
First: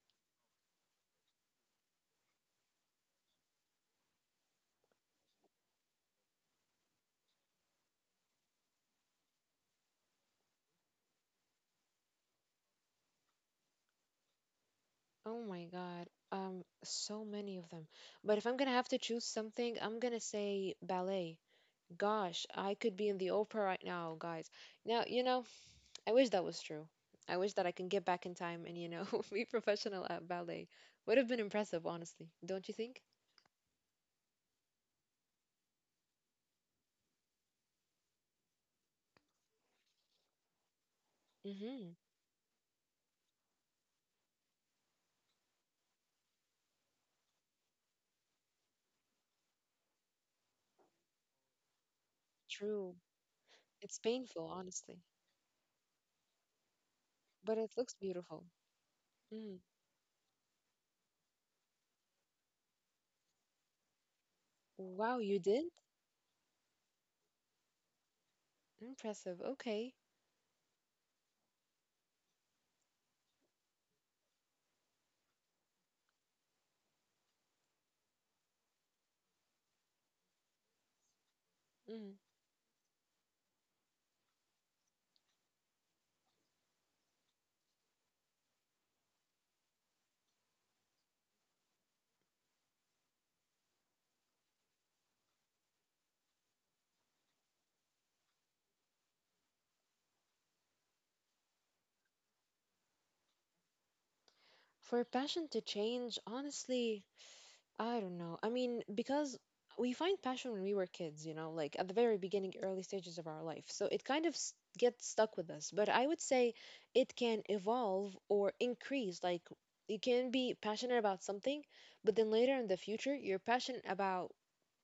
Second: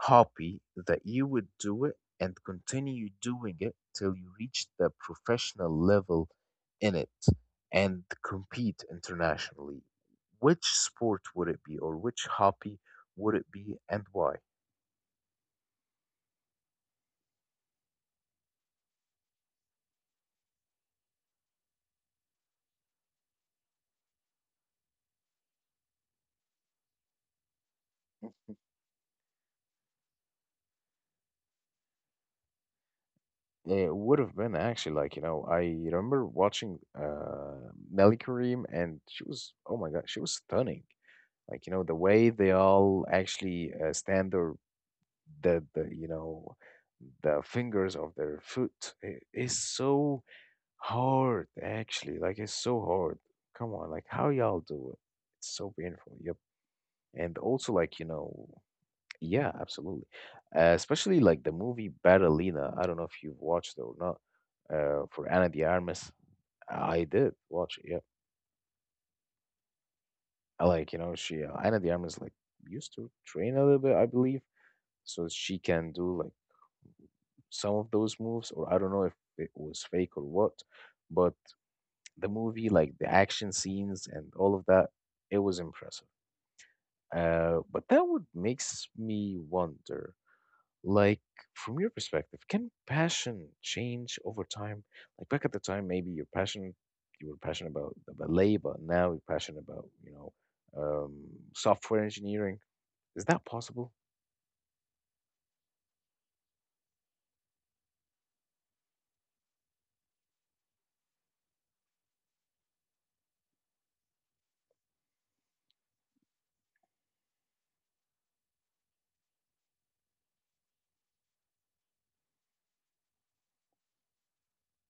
hobby that you would do it and continue doing it till you reach the professional level in it and compete internationally, which sport would it be, or which hobby would it be, and why? Oh my God. Um, so many of them. But if I'm gonna have to choose something, I'm gonna say ballet. Gosh, I could be in the opera right now, guys. Now, you know, I wish that was true. I wish that I can get back in time and, you know, be professional at ballet. Would have been impressive, honestly. Don't you think? It would have been actually, like, you know, I remember watching uh Nelly Karim, and she was, oh my God, she was stunning. Like, you know, the Mm-hmm. way they all actually uh, stand their the the you know the fingers of their foot i- is so hard actually. Like, it's so True. hard. Come on, like, It's how painful, y'all do it? honestly. It's so painful. Yep. And But also, it like, looks you know, beautiful. yeah, Mm. absolutely. Uh, especially like the movie Barcelona. I don't know if you've watched it or not. Uh, Wow, for you Ana de did? Armas, I did watch it. Yeah, Impressive. Okay. I like you know she uh, Ana de Armas like used to train a little bit, I believe, so she can do like some of those moves, or I don't know if it was fake or what. But Mm. the movie, like the action scenes and all of that, it was impressive. Uh, but that would makes me wonder. Like, from your perspective, can passion change over time? Like, back at the time, maybe your passion, you were passionate about the ballet, but now you're passionate about, you know, um, software engineering. Is that possible? For passion to change, honestly, I don't know. I mean, because we find passion when we were kids, you know, like at the very beginning, early stages of our life. So it kind of s- gets stuck with us. But I would say it can evolve or increase. Like you can be passionate about something, but then later in the future, you're passionate about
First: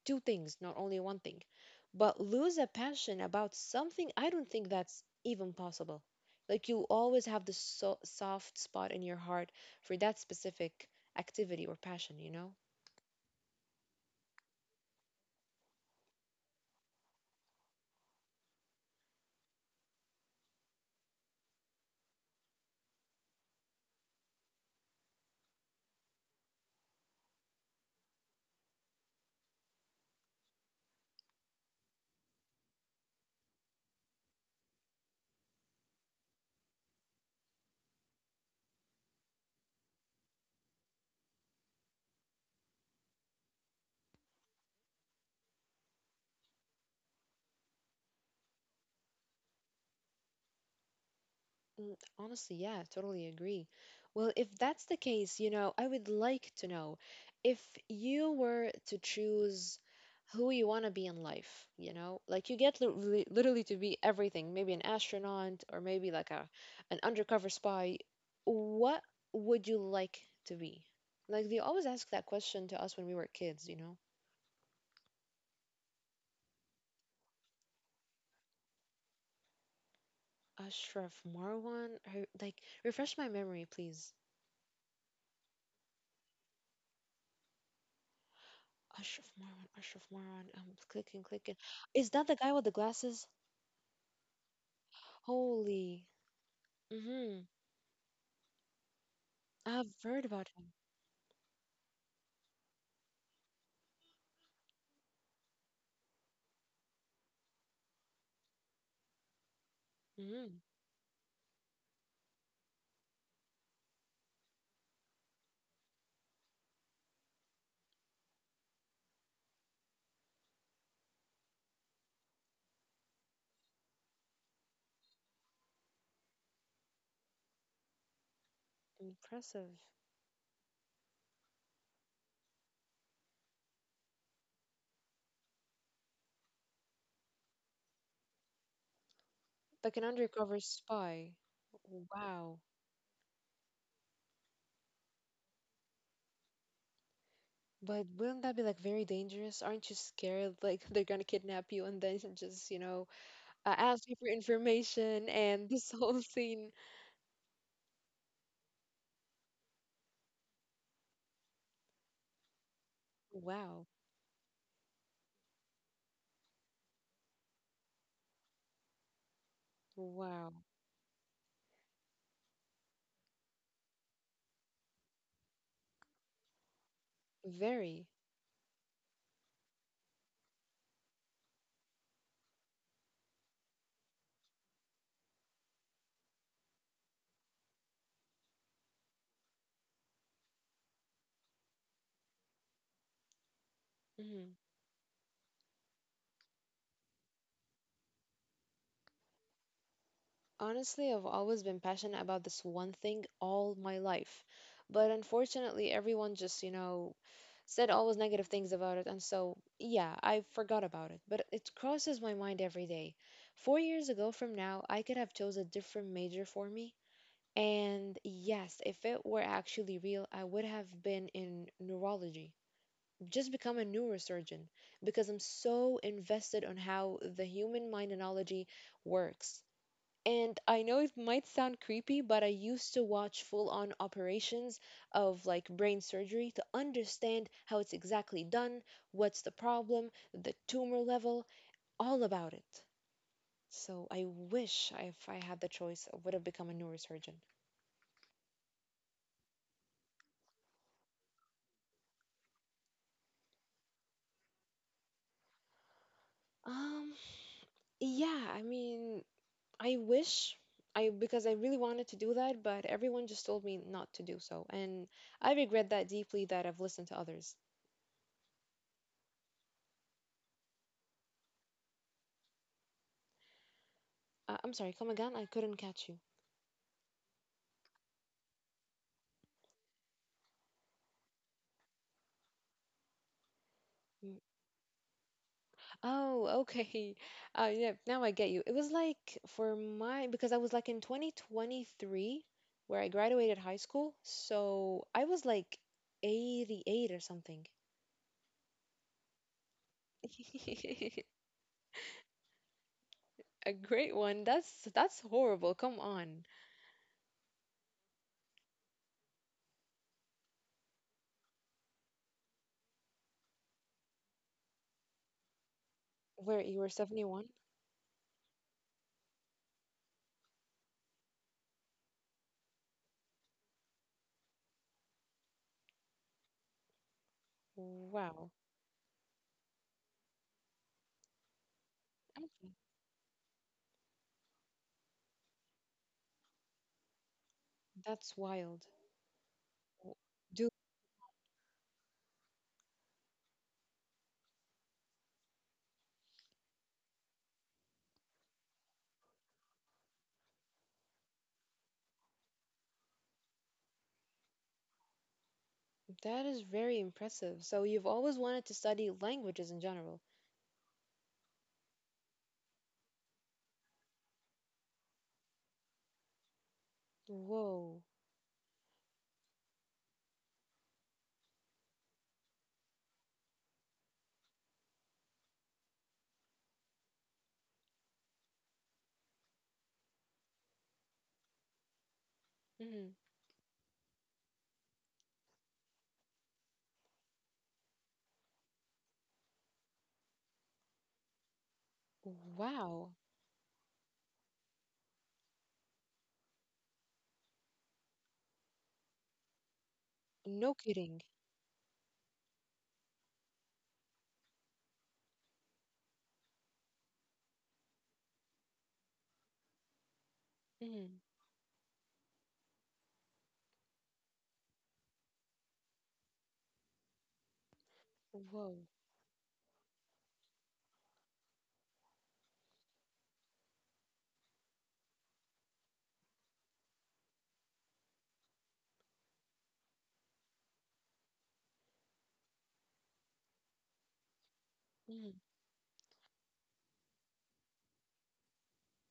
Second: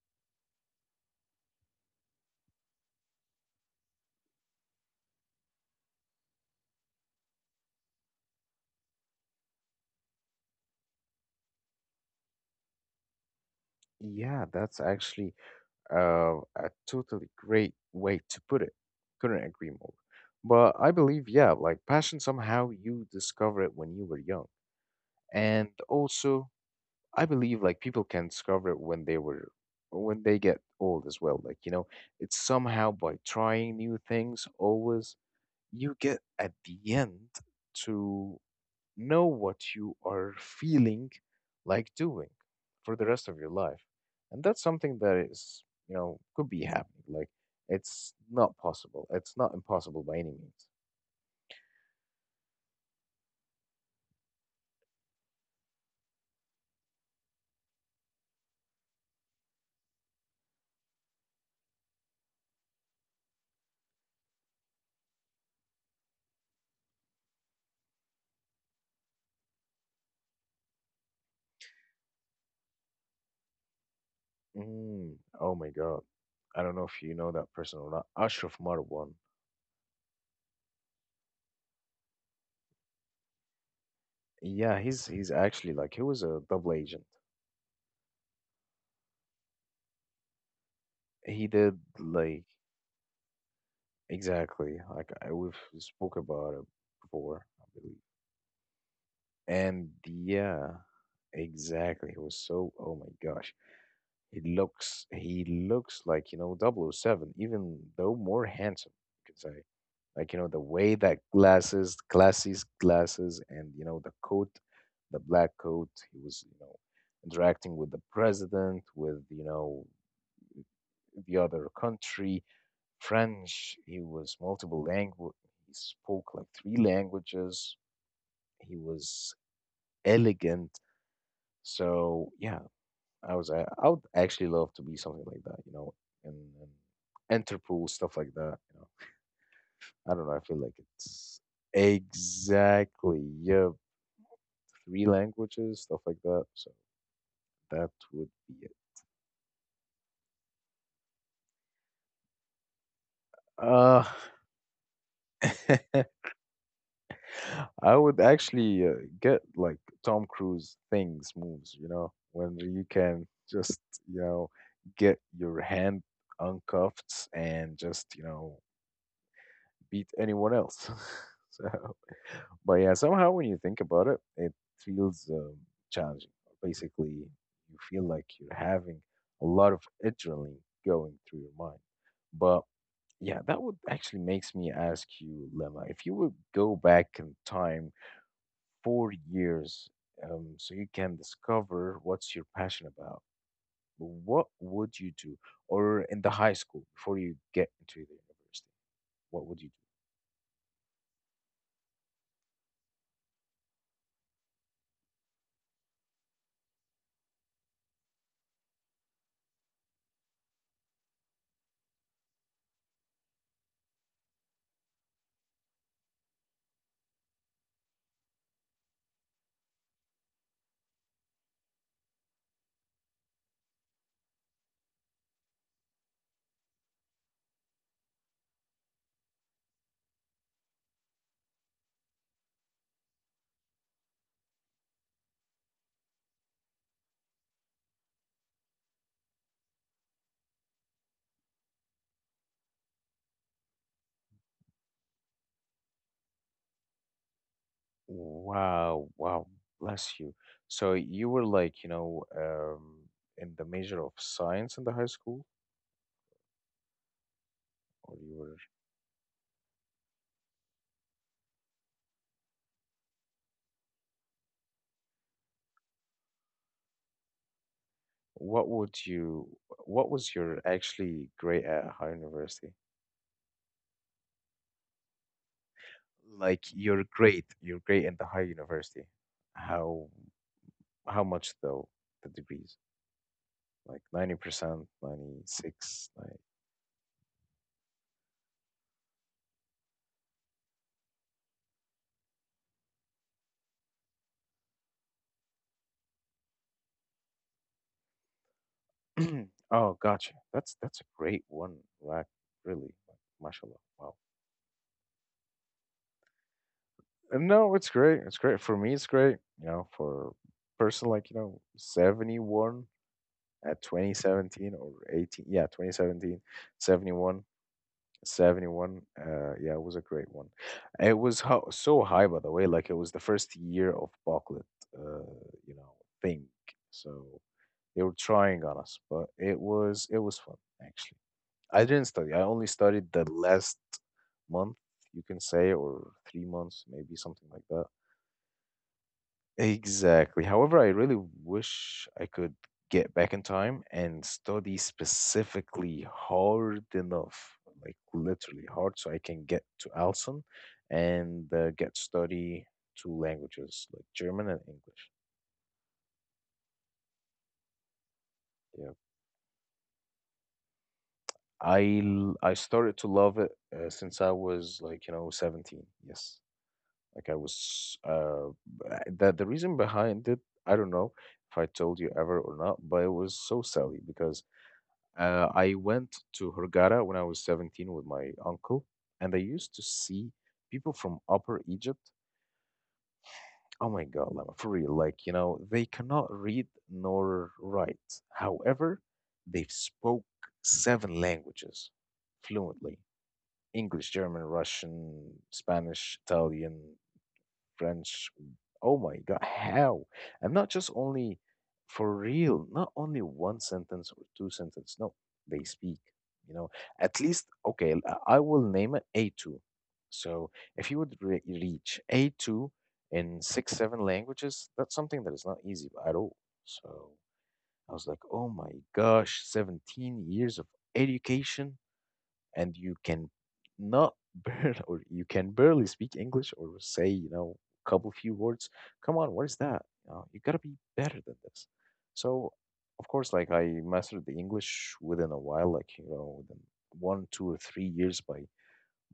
two things, not only one thing. But lose a passion about something, I don't think that's even possible. Like you always have this so- soft spot in your heart for that specific activity or passion, you know? Yeah, that's actually uh, a totally great way to put it. Couldn't agree more. But I believe, yeah, like, passion somehow you discover it when you were young. And also, I believe like people can discover it when they were when they get old as well. Like, you know, it's somehow by trying new things always you get at the end to know what you are feeling like doing for the rest of your life. And that's something that is, you know, could be happening. Like, it's not possible. It's not impossible by any means. Mm, honestly, yeah, totally agree. Well, if that's the case, you know, I would like to know if you were to choose who you want to be in life, you know, like you get literally, literally to be everything, maybe an astronaut or maybe like a an undercover spy. What would you like to be? Like they always ask that question to us when we were kids, you know. Mm, oh my God. I don't know if you know that person or not. Ashraf Marwan. Ashraf Marwan, her, like refresh my memory, please. Yeah, he's he's actually like he was a double agent. Ashraf Marwan, Ashraf Marwan. I'm clicking, He clicking. did Is that the like guy with the glasses? exactly like I, we've Holy. spoke about it Mm-hmm. before, I believe. I've And heard about him. yeah, exactly. He was so, oh my gosh. He looks he looks like, you know, Double O Seven, even though more handsome, you could say. Like, you know, Mm-hmm. the way that glasses, glasses, glasses, and you know, the coat, the black coat, he was, you know, interacting with the president, with, you know, the other country. French, he was multiple language. He spoke like three languages. He was Impressive. elegant. So yeah, I was I, I would actually love to be something like that, you know, and, and Interpol stuff like that. You know, Like an I don't know. I feel undercover like spy. it's Wow. exactly yeah, three languages, stuff like that. So that But would wouldn't be that be it. like very dangerous? Aren't you scared like they're gonna kidnap you and then just, you know, uh, Uh ask you for information and this whole scene? I would actually uh, get like Tom Cruise things moves, you know, when you can just, Wow. you know, get your hand uncuffed and just, you know, beat Wow. anyone else. So, but yeah, somehow when you think about it, it feels um, challenging. Basically, you Very. feel like you're having a lot of adrenaline going through your mind. But yeah, that would actually makes me ask you, Lemma, if you would go back in time four years um, so you can discover what's your passion about, what Mm-hmm. would you do? Or in the high school before you get into the university, what would you do? Honestly, I've always been passionate about this one thing all my life. But unfortunately, everyone just, you know, said always negative things about it. And so, yeah, I forgot about it. But it crosses my mind every day. Four years ago from now, I could have chose a different major for me. And yes, if it were actually real, I would have been in neurology. Just become a neurosurgeon because I'm so invested on how the human mind analogy works. And I know it might sound creepy, but I used to watch full on operations of like brain surgery to understand how it's exactly done, what's the problem, the tumor level, all about it. So I wish I- if I had the choice, I would have become a neurosurgeon. Wow, wow, bless you. So you were like, you know, um, in the major of science in the high school, Um, or you yeah, were, I mean, I wish I, because I really wanted to do that, but everyone just told me not to do so. And I regret that deeply that I've listened to others. what would you, what was your actually grade at high university? Uh, I'm sorry, come again? I couldn't catch you. Like, your grade, your grade in the high university. How, how much though, the degrees? Like, Mm. ninety percent, ninety-six, like Oh, okay. Uh, yeah, now I get you. It was like for my because I was like in twenty twenty-three where I graduated high school, so I was like eighty-eight or something. oh, gotcha. That's that's a great one rack, really. Like, A mashallah. great Wow. one. That's that's horrible. Come on. And no, it's great. It's great. For me, it's great. You know, for person like, you know, seventy-one at twenty seventeen or eighteen. Yeah, twenty seventeen, Where you were seventy-one. seventy-one? Seventy-one uh yeah, it was a great one. It was ho- so high, by the way. Like, it was the first year of Bucklet, uh you know, thing. So they were Wow. trying on us, but it was it was fun actually. I didn't study. I Okay. only studied the last month, you can say, or three months, maybe something like that. That's wild. W- Exactly. Dude, However, I really wish I could get back in time and study specifically hard enough, like literally hard, so I can get to Alson and uh, get to study two languages, like German and English. that is very impressive. So you've always wanted to Yeah. study languages in general. I l- I started to love it uh, since I was like, you know, seventeen. Yes, like I was. Whoa. Uh, b- the the reason behind it, I don't know if I told you ever or not, but it was so silly because uh, I went to Hurghada when I was seventeen with my uncle, and I used to see people from Upper Egypt. Hmm. Oh my God, Lama, for real, like you know they cannot read nor write. However, they spoke seven languages fluently: Wow. English, German, Russian, Spanish, Italian, French. Oh my God, how? I'm not No just kidding. only for real, not only one sentence or two sentences. No, they speak, you know, at least, okay, I I will name it A two. So if you would Mm, re reach A two in six, seven languages, that's something that is not easy at all. So I was like, oh my whoa. gosh, seventeen years of education and you can not barely, or you can barely speak English, or say, you know, a couple few words, come on, what is that? You know, you gotta be better than this. So, of course, like, I mastered the English within Mm, a while, like, you know, within one, two, or three years by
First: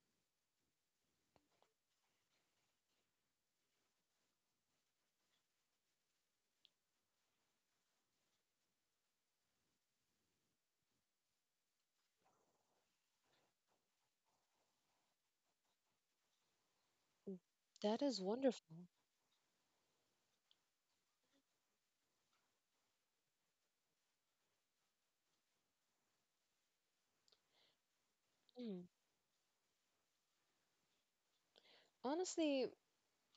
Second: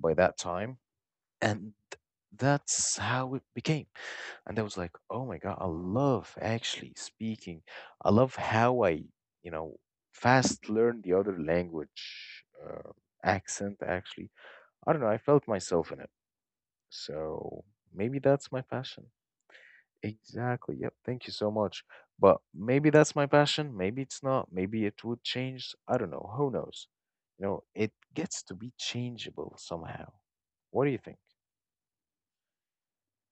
by that time. And that's how it became. And I was like, oh my God, I love actually speaking. I love how I, you know, fast learn the other language uh, accent, actually. I don't know. I felt myself in it. So that maybe is that's my wonderful. passion. Exactly. Yep. Thank you so much. But maybe that's my passion. Maybe it's not. Maybe it would change. I don't know. Who knows? You know, it gets to be Mm. changeable somehow. What do you Honestly,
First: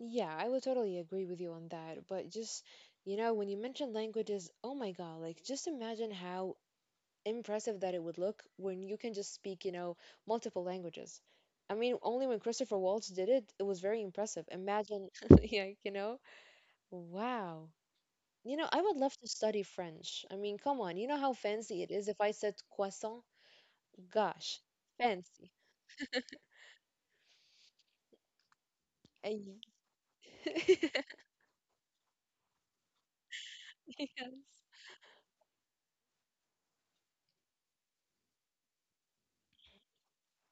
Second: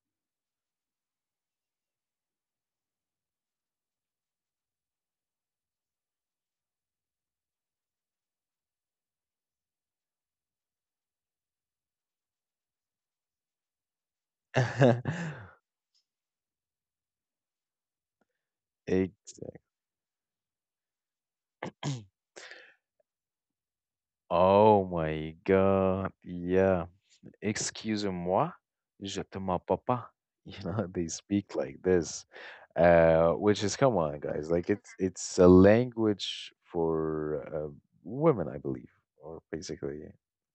yeah, I would totally agree with you on that. But just, you know, when you mention languages, oh my God, like just imagine how impressive that it would look when you can just speak, you know, multiple languages. I mean, only when Christopher Waltz did it, it was very impressive. think? Imagine, yeah, you know, wow. You know, I would love to Exa study French. I mean, come on, you know how fancy it is if I said croissant? Gosh, Oh my fancy. god, yeah. Excuse moi, je te And mens papa. You know, they speak like this. Uh, which is come yes. on, guys. Like, it's it's a language for uh, women, I believe, or basically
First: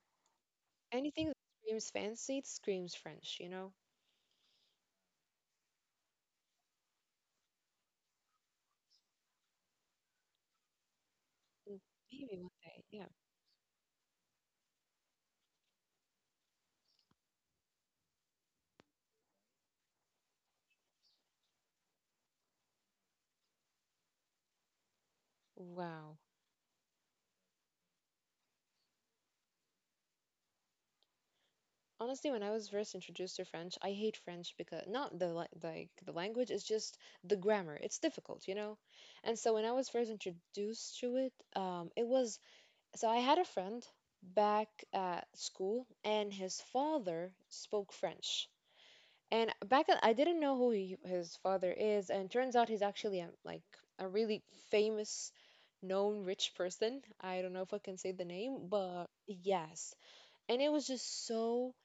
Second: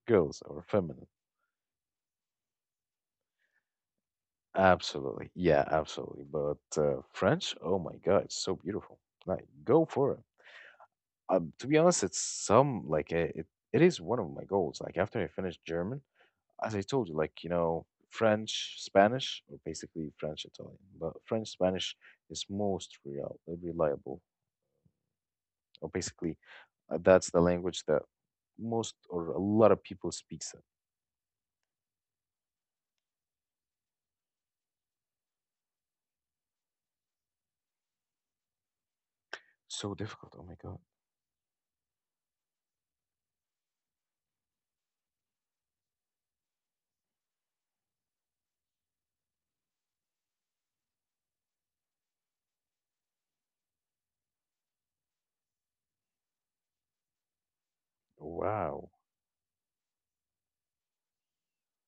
girls or feminine. Anything that screams fancy, it screams French, you know? Absolutely. Yeah, absolutely. But uh, French, oh my god, it's so beautiful. Like go for it. Um, to Mm, be honest, it's maybe one day, some yeah. like uh it, it is one of my goals. Like after I finish German, as I told you, like, you know, French, Spanish, or basically French, Italian, but French, Spanish is most real, reliable, or Wow. basically uh, that's the language that most or a lot of people speaks it. Honestly, when I was first introduced to French, I hate French because not the la- like the language, it's just the grammar. It's difficult, you know? And so when I So was first difficult. Oh my God. introduced to it, um, it was so I had a friend back at school and his father spoke French. And back then, I didn't know who he, his father is, and turns out he's actually a, like a really famous, known rich person. I don't know if I can say the name, Wow. but yes. And it was just so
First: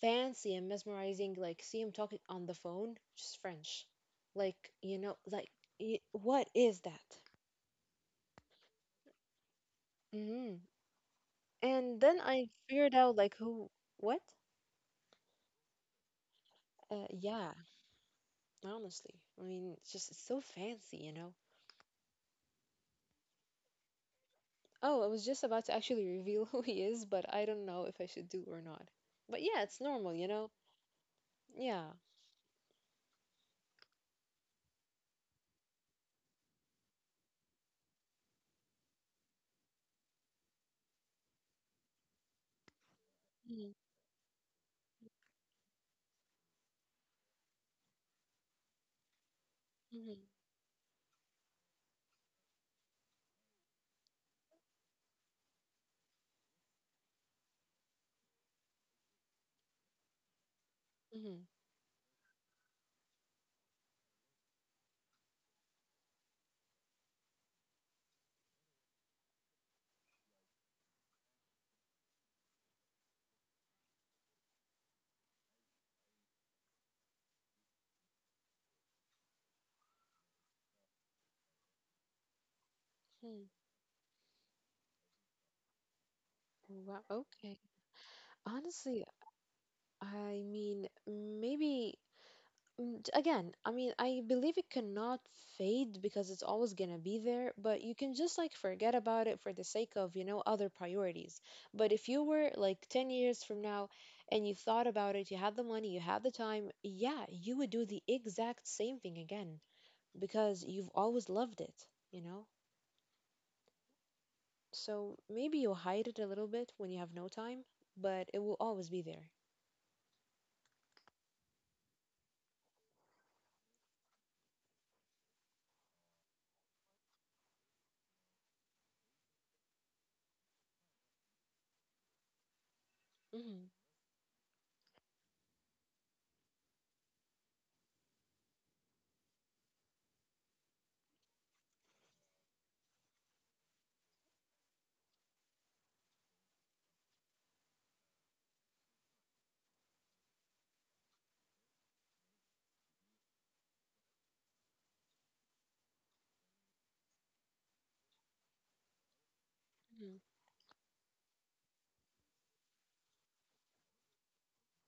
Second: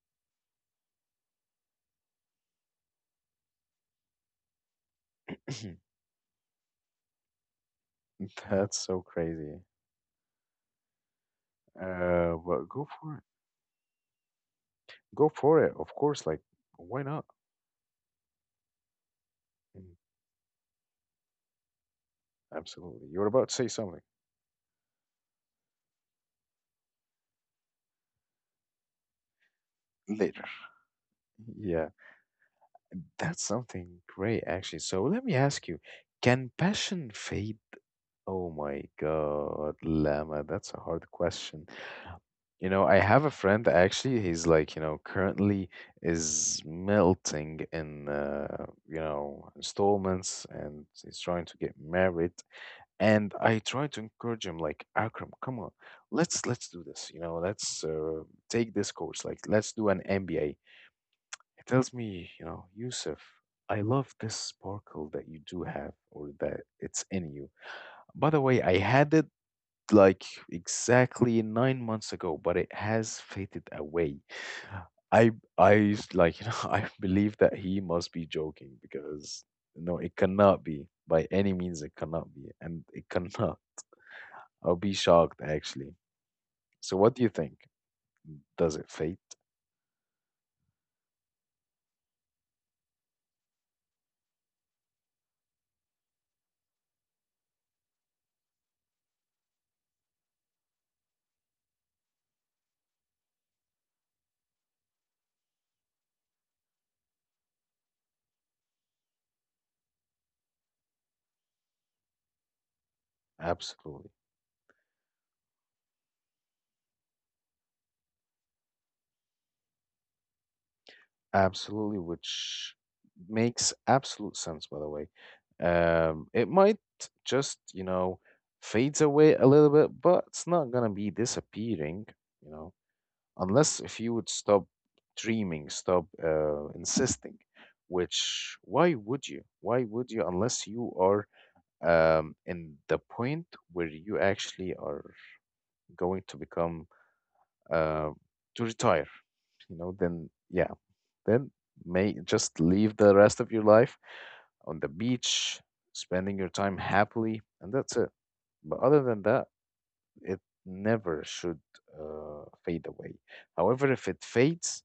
fancy and mesmerizing. Like, see him talking on the phone, just French. Like, you know, like, y- what is that? That's so crazy. Hmm. And then Uh, I But go figured out, for it. like, who, what? Go for it. Of course. Like, Uh, why not? Yeah, honestly. I mean, it's Mm. just it's so fancy, you know? Absolutely. You're about to say something Oh, I was just about to actually reveal who he is, but I don't know if I should do or not. But yeah, it's normal, you know? later. Yeah. Yeah, that's something great, actually. So let me ask you, can passion fade? Oh my God, Lama, that's a hard question. You know, I have a friend actually, he's like, you know, currently is melting in uh, you know, Mm-hmm. installments and he's trying to get married. And I try to encourage him like, Akram, come on, let's let's do this. You know, let's uh, take this course. Like, let's do an M B A. Hmm. He tells me, you know, Yusuf, I love this sparkle that you do have or that it's in you. By the way, I had it like exactly nine months ago, but it has faded away. I I s- like you know I believe that he must be joking because no, it cannot be by any means. It cannot be, and it Hmm. cannot. I'll be shocked actually. Wow. So, what do you Okay. think? Does it Honestly, fade? I mean, maybe mm, j- again, I mean, I believe it cannot fade because it's always gonna be there, but you can just like forget about it for the sake of, you know, other priorities. But if you were like 10 years from now and you thought about it, you had the money, you had the time, yeah, you would do the exact same thing again. Because you've always loved it, you know? Absolutely. So maybe you hide it a little bit when you have no time, but it will always be there. Absolutely, which makes absolute sense, by the way. Um, it might just, you know, fades away a little bit, but it's not gonna be disappearing, you know, Hmm. unless if you would stop dreaming, stop uh, insisting. Which why would you? Why would you unless you are um, in the point where you actually are going to become uh, to retire? You know, then yeah, then may just leave the rest of your life on the beach, spending your time happily, and that's it. But other than that, Hmm. it never should uh, fade away. However, if it fades,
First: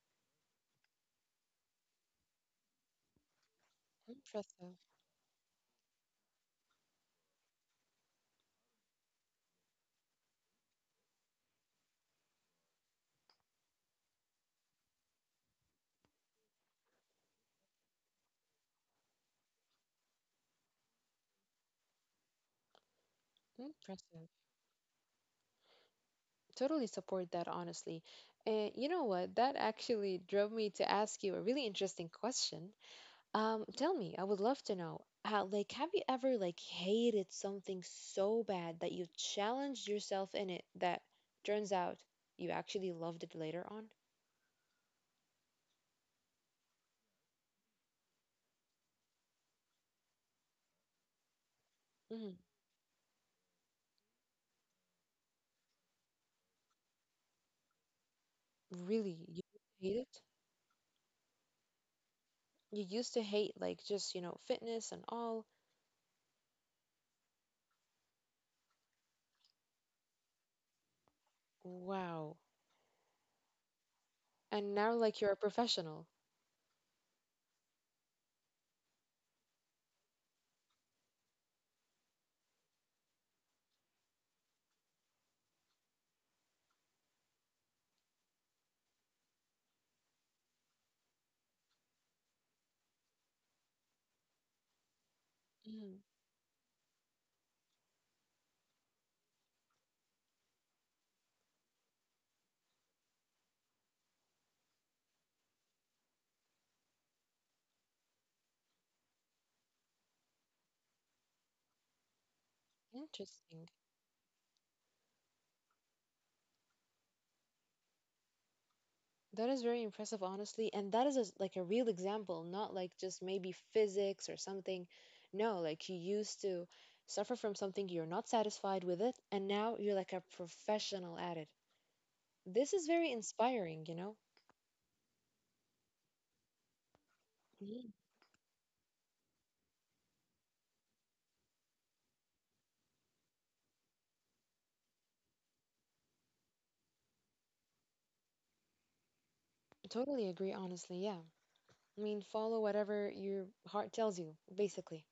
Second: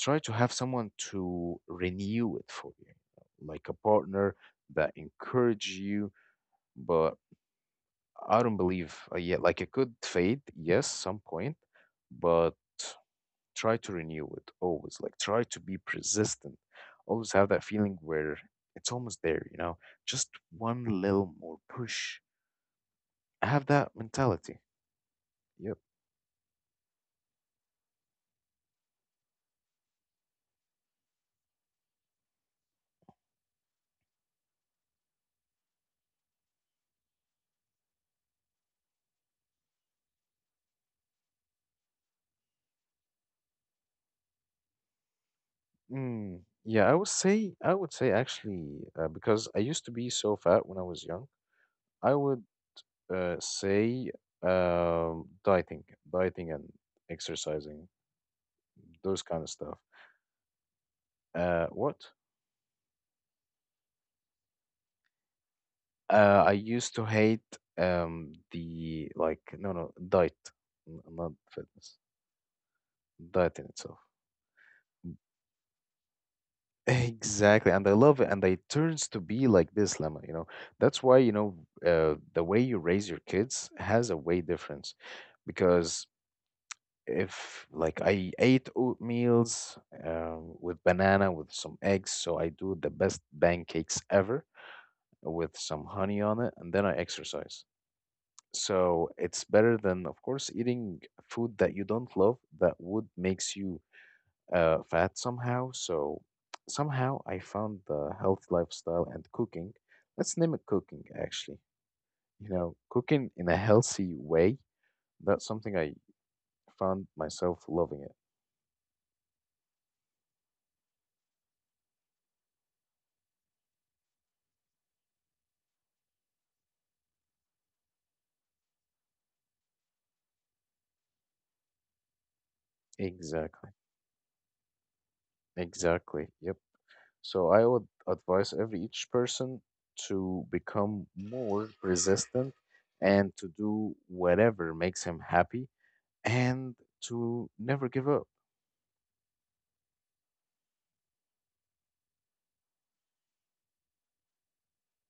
try to have someone to renew it for you, like a partner Impressive. that encourage you. But I don't believe uh, yet. Like it could fade, yes, some point, but try to renew it always, like try to be persistent, always have that feeling where it's almost there, you know, just one little more push. I have that Impressive. mentality. Yep. Totally support that, honestly. And you know what? That actually drove me to ask you a really interesting question. Um, tell me, I would love to know, how, like, have you ever like hated something so bad that you challenged yourself in it that turns out you actually loved it later on? Mm, yeah, i would say i would say actually uh, because I used to be so fat when I was young. I would Hmm. uh, say um dieting dieting and exercising, Really? those kind You of stuff. hate it? Uh what You used to hate like just, you know, fitness and all. Uh, I used to hate um the like no no diet, n- not fitness, Wow. diet in itself. And now like you're a professional. Exactly, and I love it, and it turns to be like this, lemma, you know. That's why you know uh, the way you raise your kids has a way difference, because if like I ate oatmeals um, with banana with some eggs, so I do the best pancakes ever with some Mm, honey on it, and then I exercise. So it's better than, of course, eating food that you don't love that would makes you uh, fat somehow. So somehow I found the healthy lifestyle and cooking. Let's name it cooking, actually. You know, cooking in a interesting. healthy way, that's something I found myself loving it. That is very impressive, honestly. And that is a, like a real example, not like just maybe physics or something. No, like you used to suffer from something you're not satisfied with it, and now you're like a professional at it. This is very Exactly. inspiring, you know? Exactly. Yep. So I would Mhm. advise every each person to become more resistant and to do whatever makes him happy and to never give up. Totally agree, honestly. Yeah. I mean, follow whatever your heart tells you, basically.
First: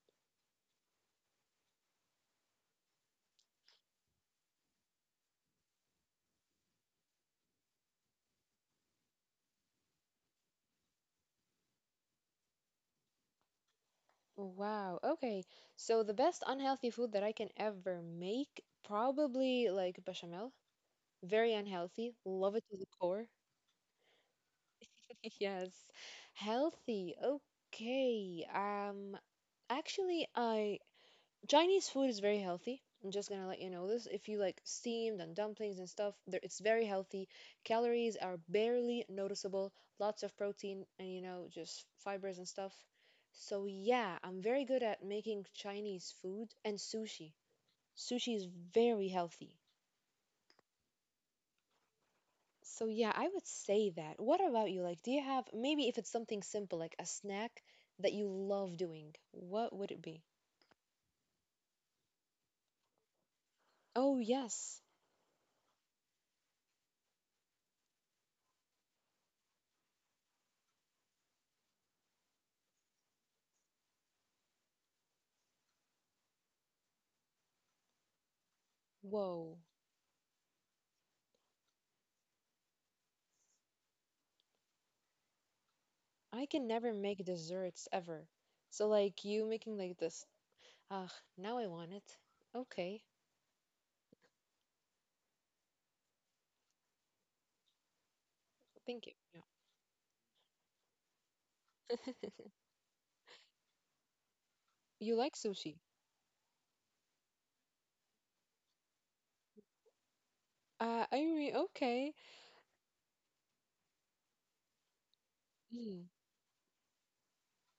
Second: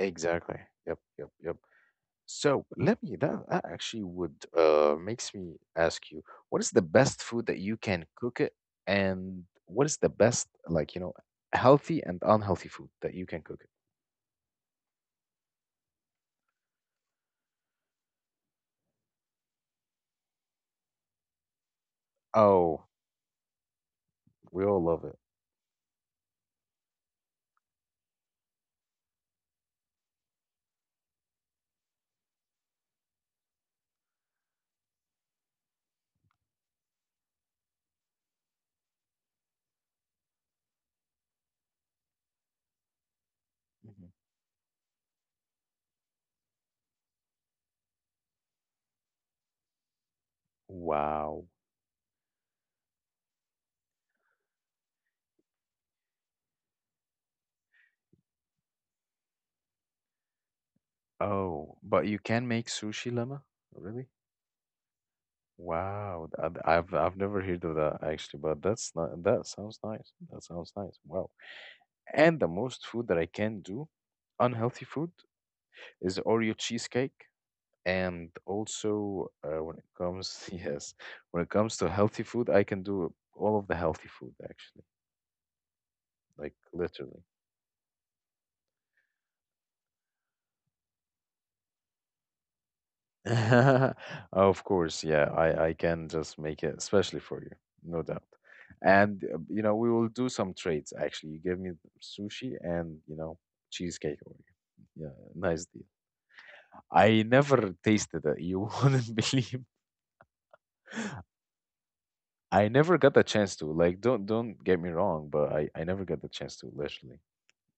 Exactly. Yep, yep, yep. So let me that, that actually would uh makes me ask you, what is the best food that you can cook it, and what is the best, like, you know, healthy and unhealthy food that you can cook it? Wow. Okay. So the best unhealthy food that I can ever make, probably like bechamel. Very unhealthy. Love it to Oh, the core. we all love it. Yes. Healthy. Okay. Um, actually, I Chinese food is very healthy. I'm just gonna let you know this. If you like steamed and dumplings and stuff, there- it's very healthy. Calories are barely noticeable. Lots of protein and you know just fibers and stuff. So Mhm. yeah, I'm very good at making Chinese food and sushi. Sushi is very healthy. Wow. So yeah, I would say that. What about you? Like, do you have maybe if it's something simple like a snack that you love doing, what would it be? Oh, but you can make sushi, lemma? Really? Oh yes. Wow. th- I've I've never heard of that actually, but that's not that sounds nice. That sounds nice. Wow. And the most food that I can do, unhealthy food, is Oreo cheesecake. And also, uh, Whoa. when it comes, yes, when it comes to healthy food, I can do all of the healthy food actually, like I can never literally. make desserts ever. So like you making like this. Ah, now I want it. Okay. Of course, yeah, I I can just make it especially for you, no doubt. Thank you. And uh, you know, we will do some trades actually. You give me Yeah. sushi and, you know, cheesecake Oreo. You Yeah, like nice sushi? deal. I never tasted it. You wouldn't believe. Uh, I mean, okay. I never got the chance to. Like, don't don't get me wrong, but I I Mm. never got the chance to. Literally,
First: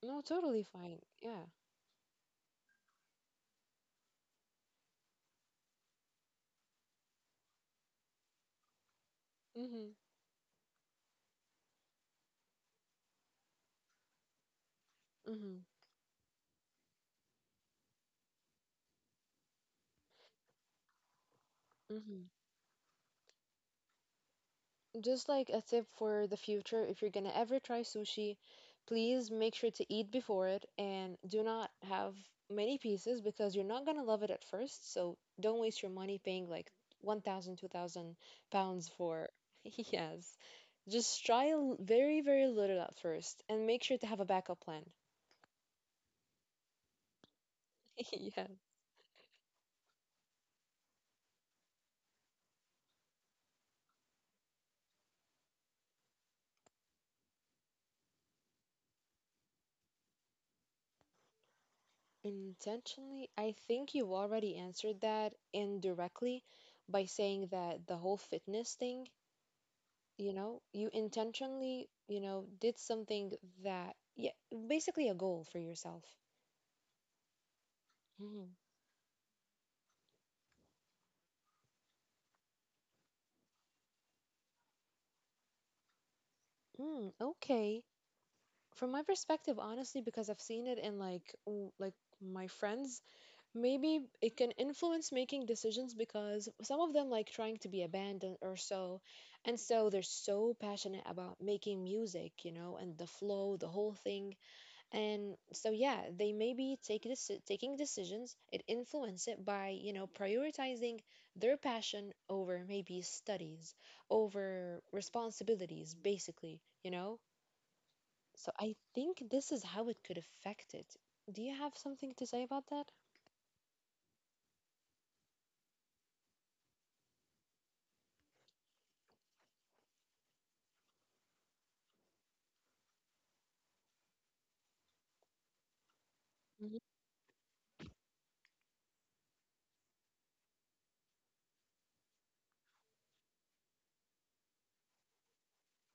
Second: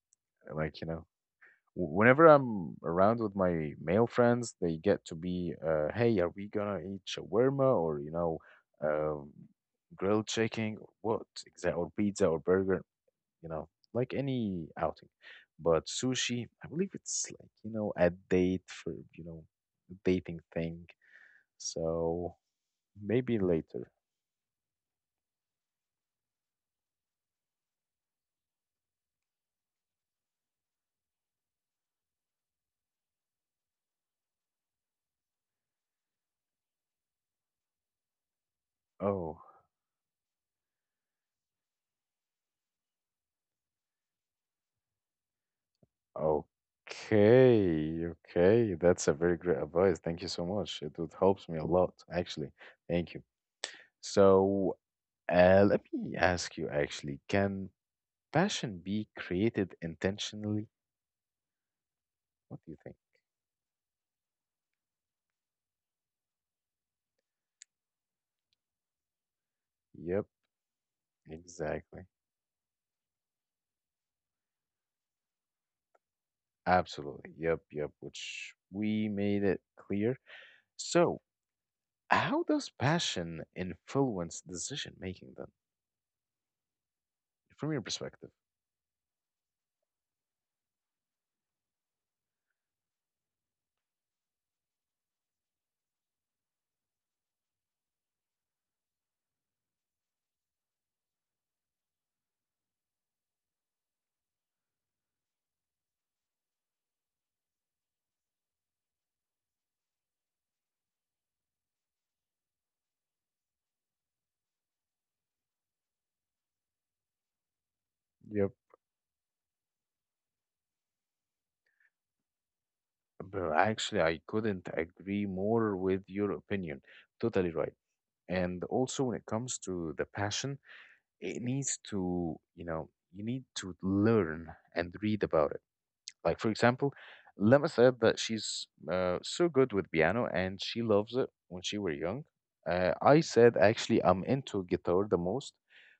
No, totally like, you fine. know, Yeah. w- whenever I'm around with my male friends, they get to be, uh, hey, are we gonna eat shawarma, or, you know, um, Mm-hmm. grilled chicken, or what exactly, or pizza or burger, you know, like any outing. Mm-hmm. But sushi, I believe it's, like, you know, a date for, you know, dating thing. So Mm-hmm. maybe later. Just like a tip for the future, if you're gonna ever try sushi, please make sure to eat before it and do not have many pieces because you're not gonna love it at first. So don't waste your money paying like one thousand, two thousand pounds for. Oh. Yes. Just try a l- very, very little at first and make sure to have a backup plan. Okay, Yeah. okay. That's a very great advice. Thank you so much. It, it helps me a lot, actually. Thank you. So, uh, let me ask you actually, can passion be created intentionally? What do you think? Intentionally, I think you already answered that indirectly by saying that the whole fitness thing Yep, you know you intentionally exactly. you know did something that yeah basically a goal for yourself. Absolutely. Yep, yep, mm, which we made it clear. So, how does passion influence decision making then, mm, from your okay, perspective? from my perspective honestly because I've seen it in like w- like my friends, maybe it can influence making decisions because some of them like trying to be abandoned or so, and so they're so passionate about making music you know and the flow the whole thing. And so yeah, they maybe take this taking decisions it influence it by, you know, prioritizing their passion over maybe studies, over responsibilities, basically, you know? Yep. So I think this is how it could affect it. Do you have something to say about that? Bro, actually, I couldn't agree more with your opinion. Totally right. And also, when it comes to the passion, it needs to, you know, you need to learn and read about it. Like, for Mhm. example, Lema said that she's uh, so good with piano and she loves it when she were young. Uh, I said, actually, I'm into guitar the most.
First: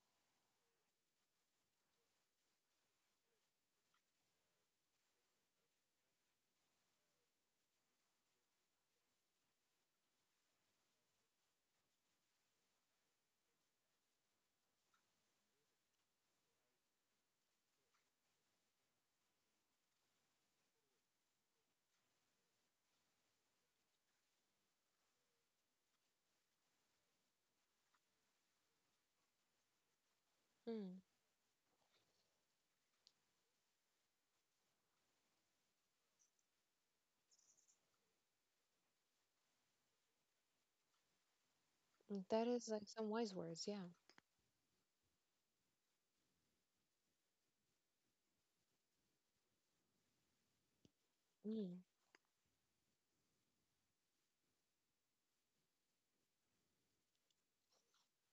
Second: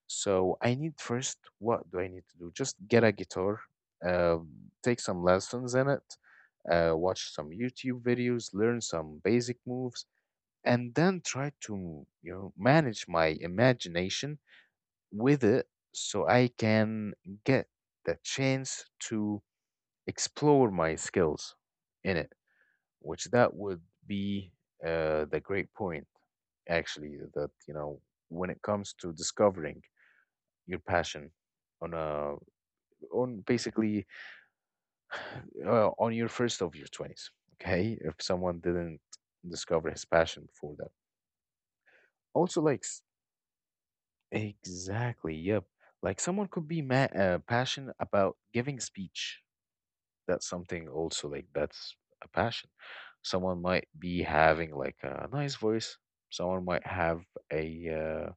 So I need first, what do I need to do? Just get a guitar, uh, take some lessons in it, uh, watch some YouTube videos, learn some basic moves, and then try to, you know, manage my imagination with it, so I can get the chance to explore my skills in it, which that would be uh, the great point, actually, that, you know, when it comes to discovering your Mm, passion on a, on basically uh, on your first of your twenties, okay? If someone didn't discover his passion before that. mm, That Also, is like, like s- some wise words, yeah. exactly, yep. Like someone could be ma- uh, passionate about giving speech, that's something also, like, Mm, that's a passion. Someone might be having like a nice voice. Someone might have a uh,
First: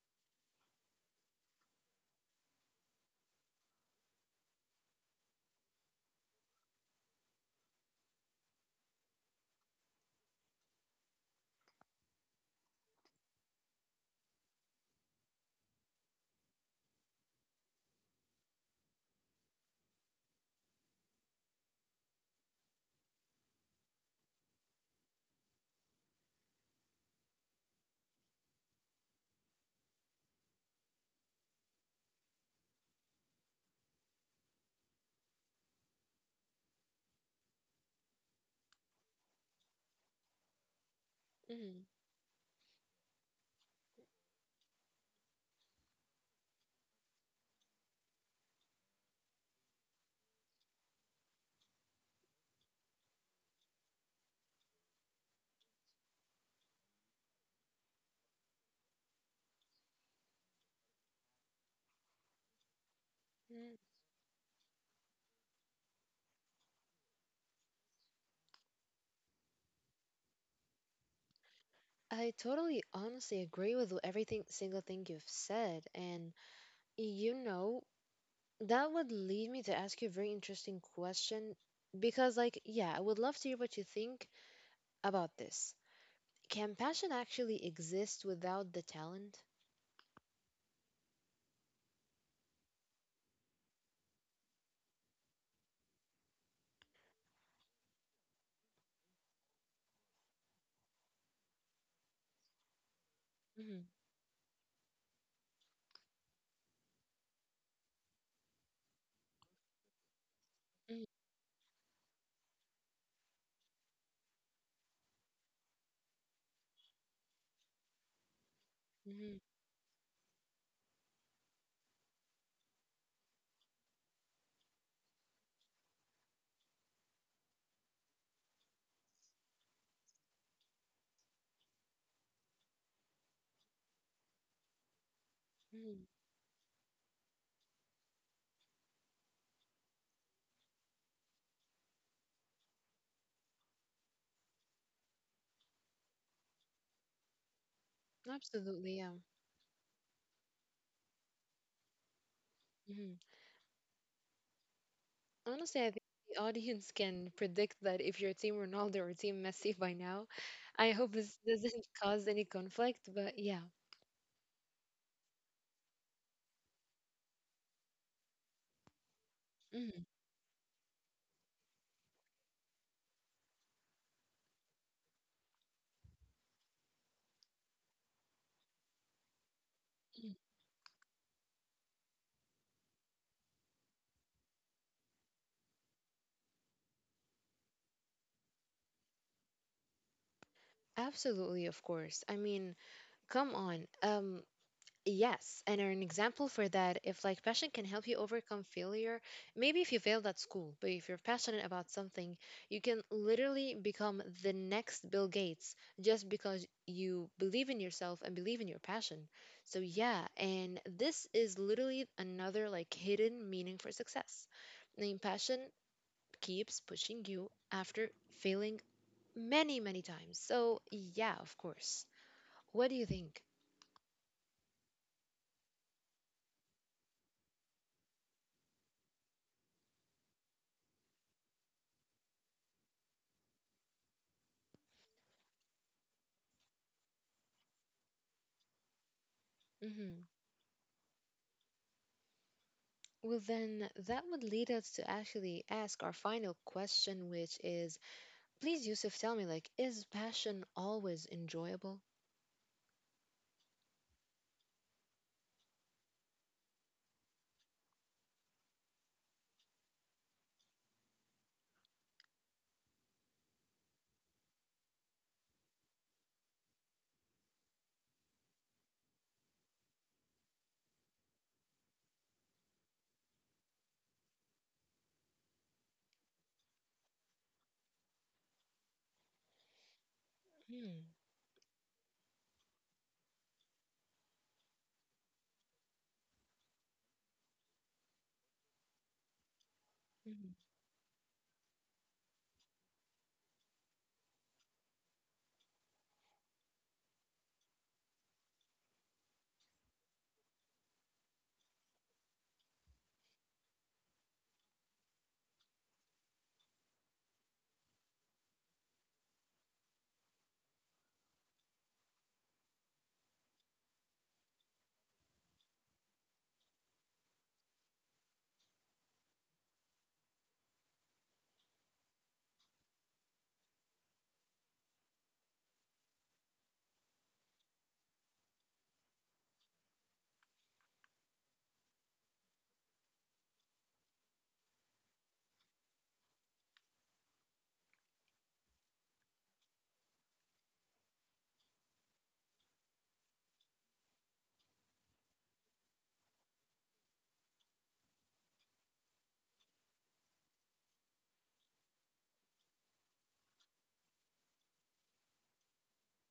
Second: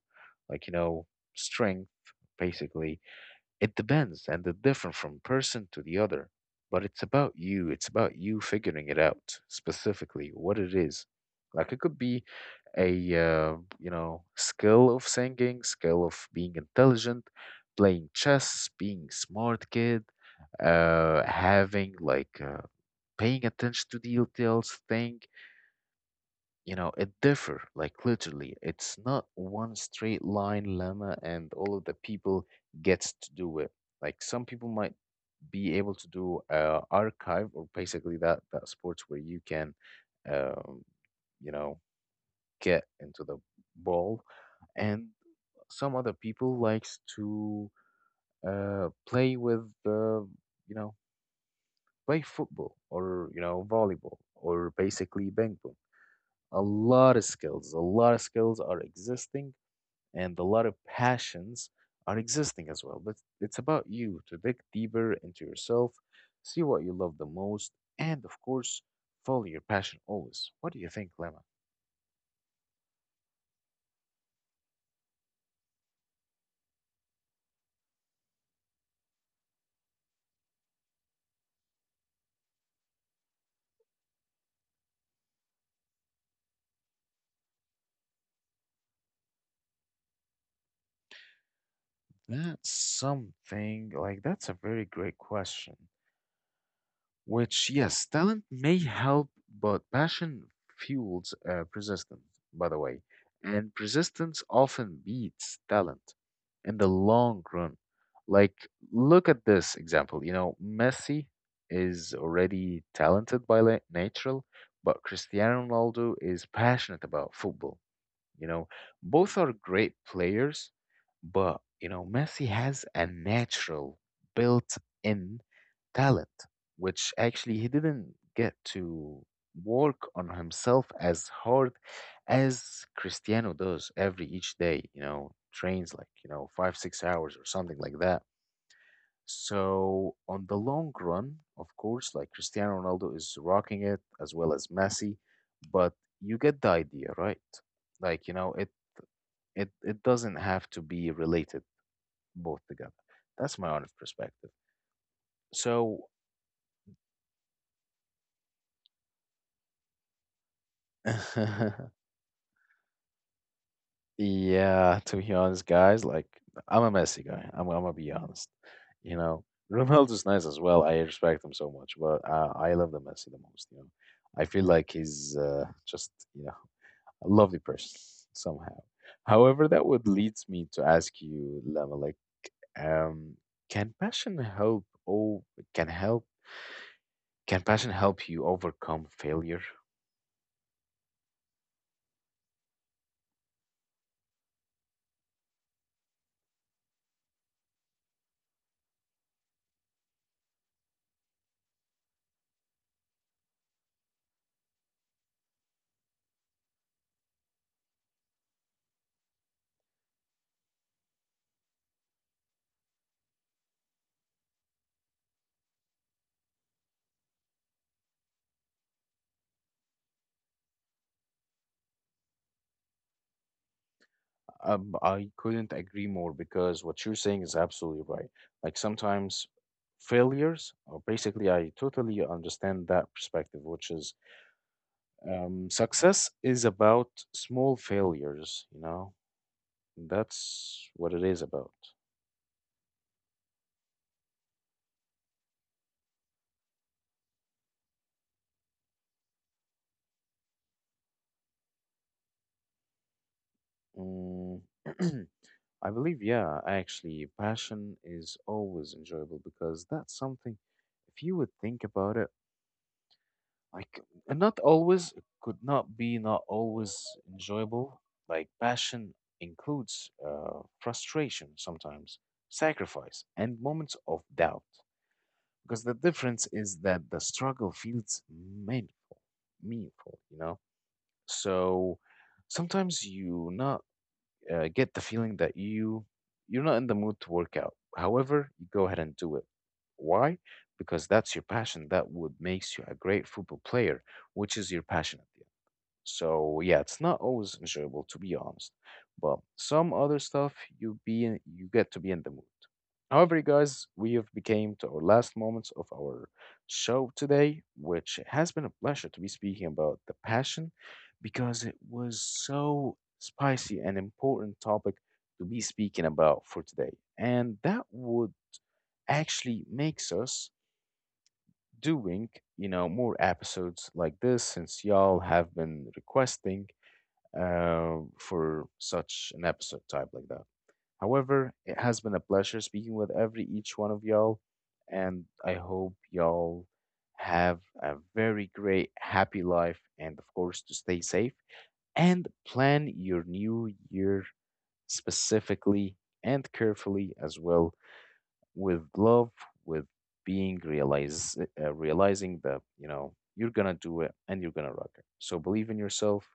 like, you know, strength basically. It depends, and it's different from person to the other. But it's about you. It's about you figuring it out specifically what it is. Like it could be a uh, you know, skill of singing, skill of being intelligent, playing chess, being smart kid, uh, having like uh, paying attention to details thing. You know, it differ, like, literally, it's not one straight line, lemma, and all of the people gets to do it. Like some people might be able to do uh, archive, or basically that that sports where you can um, you know, mm, get into the ball, and some other people likes to uh, play with the, you know, play football, or you know, volleyball, or basically ping pong. A lot of skills, a lot of skills are existing, and a lot of passions are existing as well, but it's mm. about you to dig deeper into yourself, see what you love the most, and of course, follow your passion always. What do you think, lemma? I totally honestly agree with everything single thing you've said, and you know, that would lead me to ask you a very interesting question because, like, yeah, I would love to hear what you think about this. Can passion actually exist without the talent? That's something like that's a very great question. Which, yes, talent may help, but passion fuels uh, persistence, by the way. And Hmm. persistence often beats talent in the long run. Like, look at this example. You know, Hmm. Messi is already talented by la- natural, but Cristiano Ronaldo is passionate about football. You know, both Hmm. are great players, but you know, Messi has a natural built-in talent, which actually he didn't get to work on himself as hard as Cristiano does every each day, you know, trains like, Hmm. you know, five, six hours or something like that. So on the long run, of course, like Cristiano Ronaldo is rocking it as well as Messi, but you get the idea, right? Like, you know, it Absolutely, yeah. it it doesn't have to be related both together. Hmm. That's my honest perspective. Honestly, I So think the audience can predict that if you're Team Ronaldo or Team Messi by now. I hope this doesn't cause any conflict, but yeah. yeah, to be honest, guys, like I'm a Messi guy. I'm I'm gonna be honest. You know, Hmm. Ronaldo's nice as well. I respect him so much, but uh, I love the Messi the most. You know, I feel like he's uh, just you know a lovely person somehow. However, that would leads me to ask you, Lama, like, um, can passion help? Oh, can help can passion help you overcome failure? Absolutely, of course. I mean, come on. Um, Yes, and an example for that, if like passion can help you overcome failure, maybe if you failed at school, but if you're passionate about something, you can literally become the next Bill Gates just because you believe in yourself and believe in your passion. So yeah, and this is literally another like hidden meaning for success. I mean, passion keeps pushing you after failing many, many times. So yeah, of course. What do you think? Um, I couldn't agree more because what you're saying is absolutely right. Like sometimes failures, or basically, I totally understand that perspective, which is um, success is about small failures, you know? Hmm. That's what it is about. Well, then that would lead us to actually ask our final question, which is please, Yusuf, tell me, like, is passion always enjoyable? Mm. I believe, yeah, actually, passion is always enjoyable because that's something, if you would think about it, like, and not always it could not be not always enjoyable. Like passion includes uh, frustration sometimes, sacrifice and moments of doubt, because the difference is that the struggle feels meaningful, meaningful, you know. Hmm. So sometimes you not uh, get the feeling that you you're not in the mood to work out. However, you go ahead and do it. Why? Because that's your passion. That would makes you a great football player, which is your passion, at the end. So yeah, it's not always enjoyable to be honest, but some other stuff you be in, you get to be in the mood. However, you guys, we have became to our last moments of our show today, which has been a pleasure to be speaking about the passion, because it was so spicy and important topic to be speaking about for today. And that would actually makes us doing, you know, more episodes like this since y'all have been requesting uh, for such an episode type like that. However, it has been a pleasure speaking with every each one of y'all, and I hope y'all have a very great, happy life, and of course, to stay safe and plan your new year specifically and carefully as well, with love, with being realize uh, realizing that you know you're gonna do it and you're gonna rock it. So believe in yourself,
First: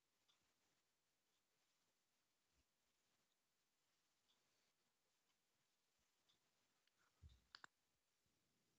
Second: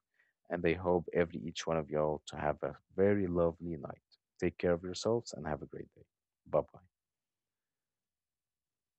and I hope every each one of y'all to have a very lovely night. Take care of yourselves and have a great day. Bye bye.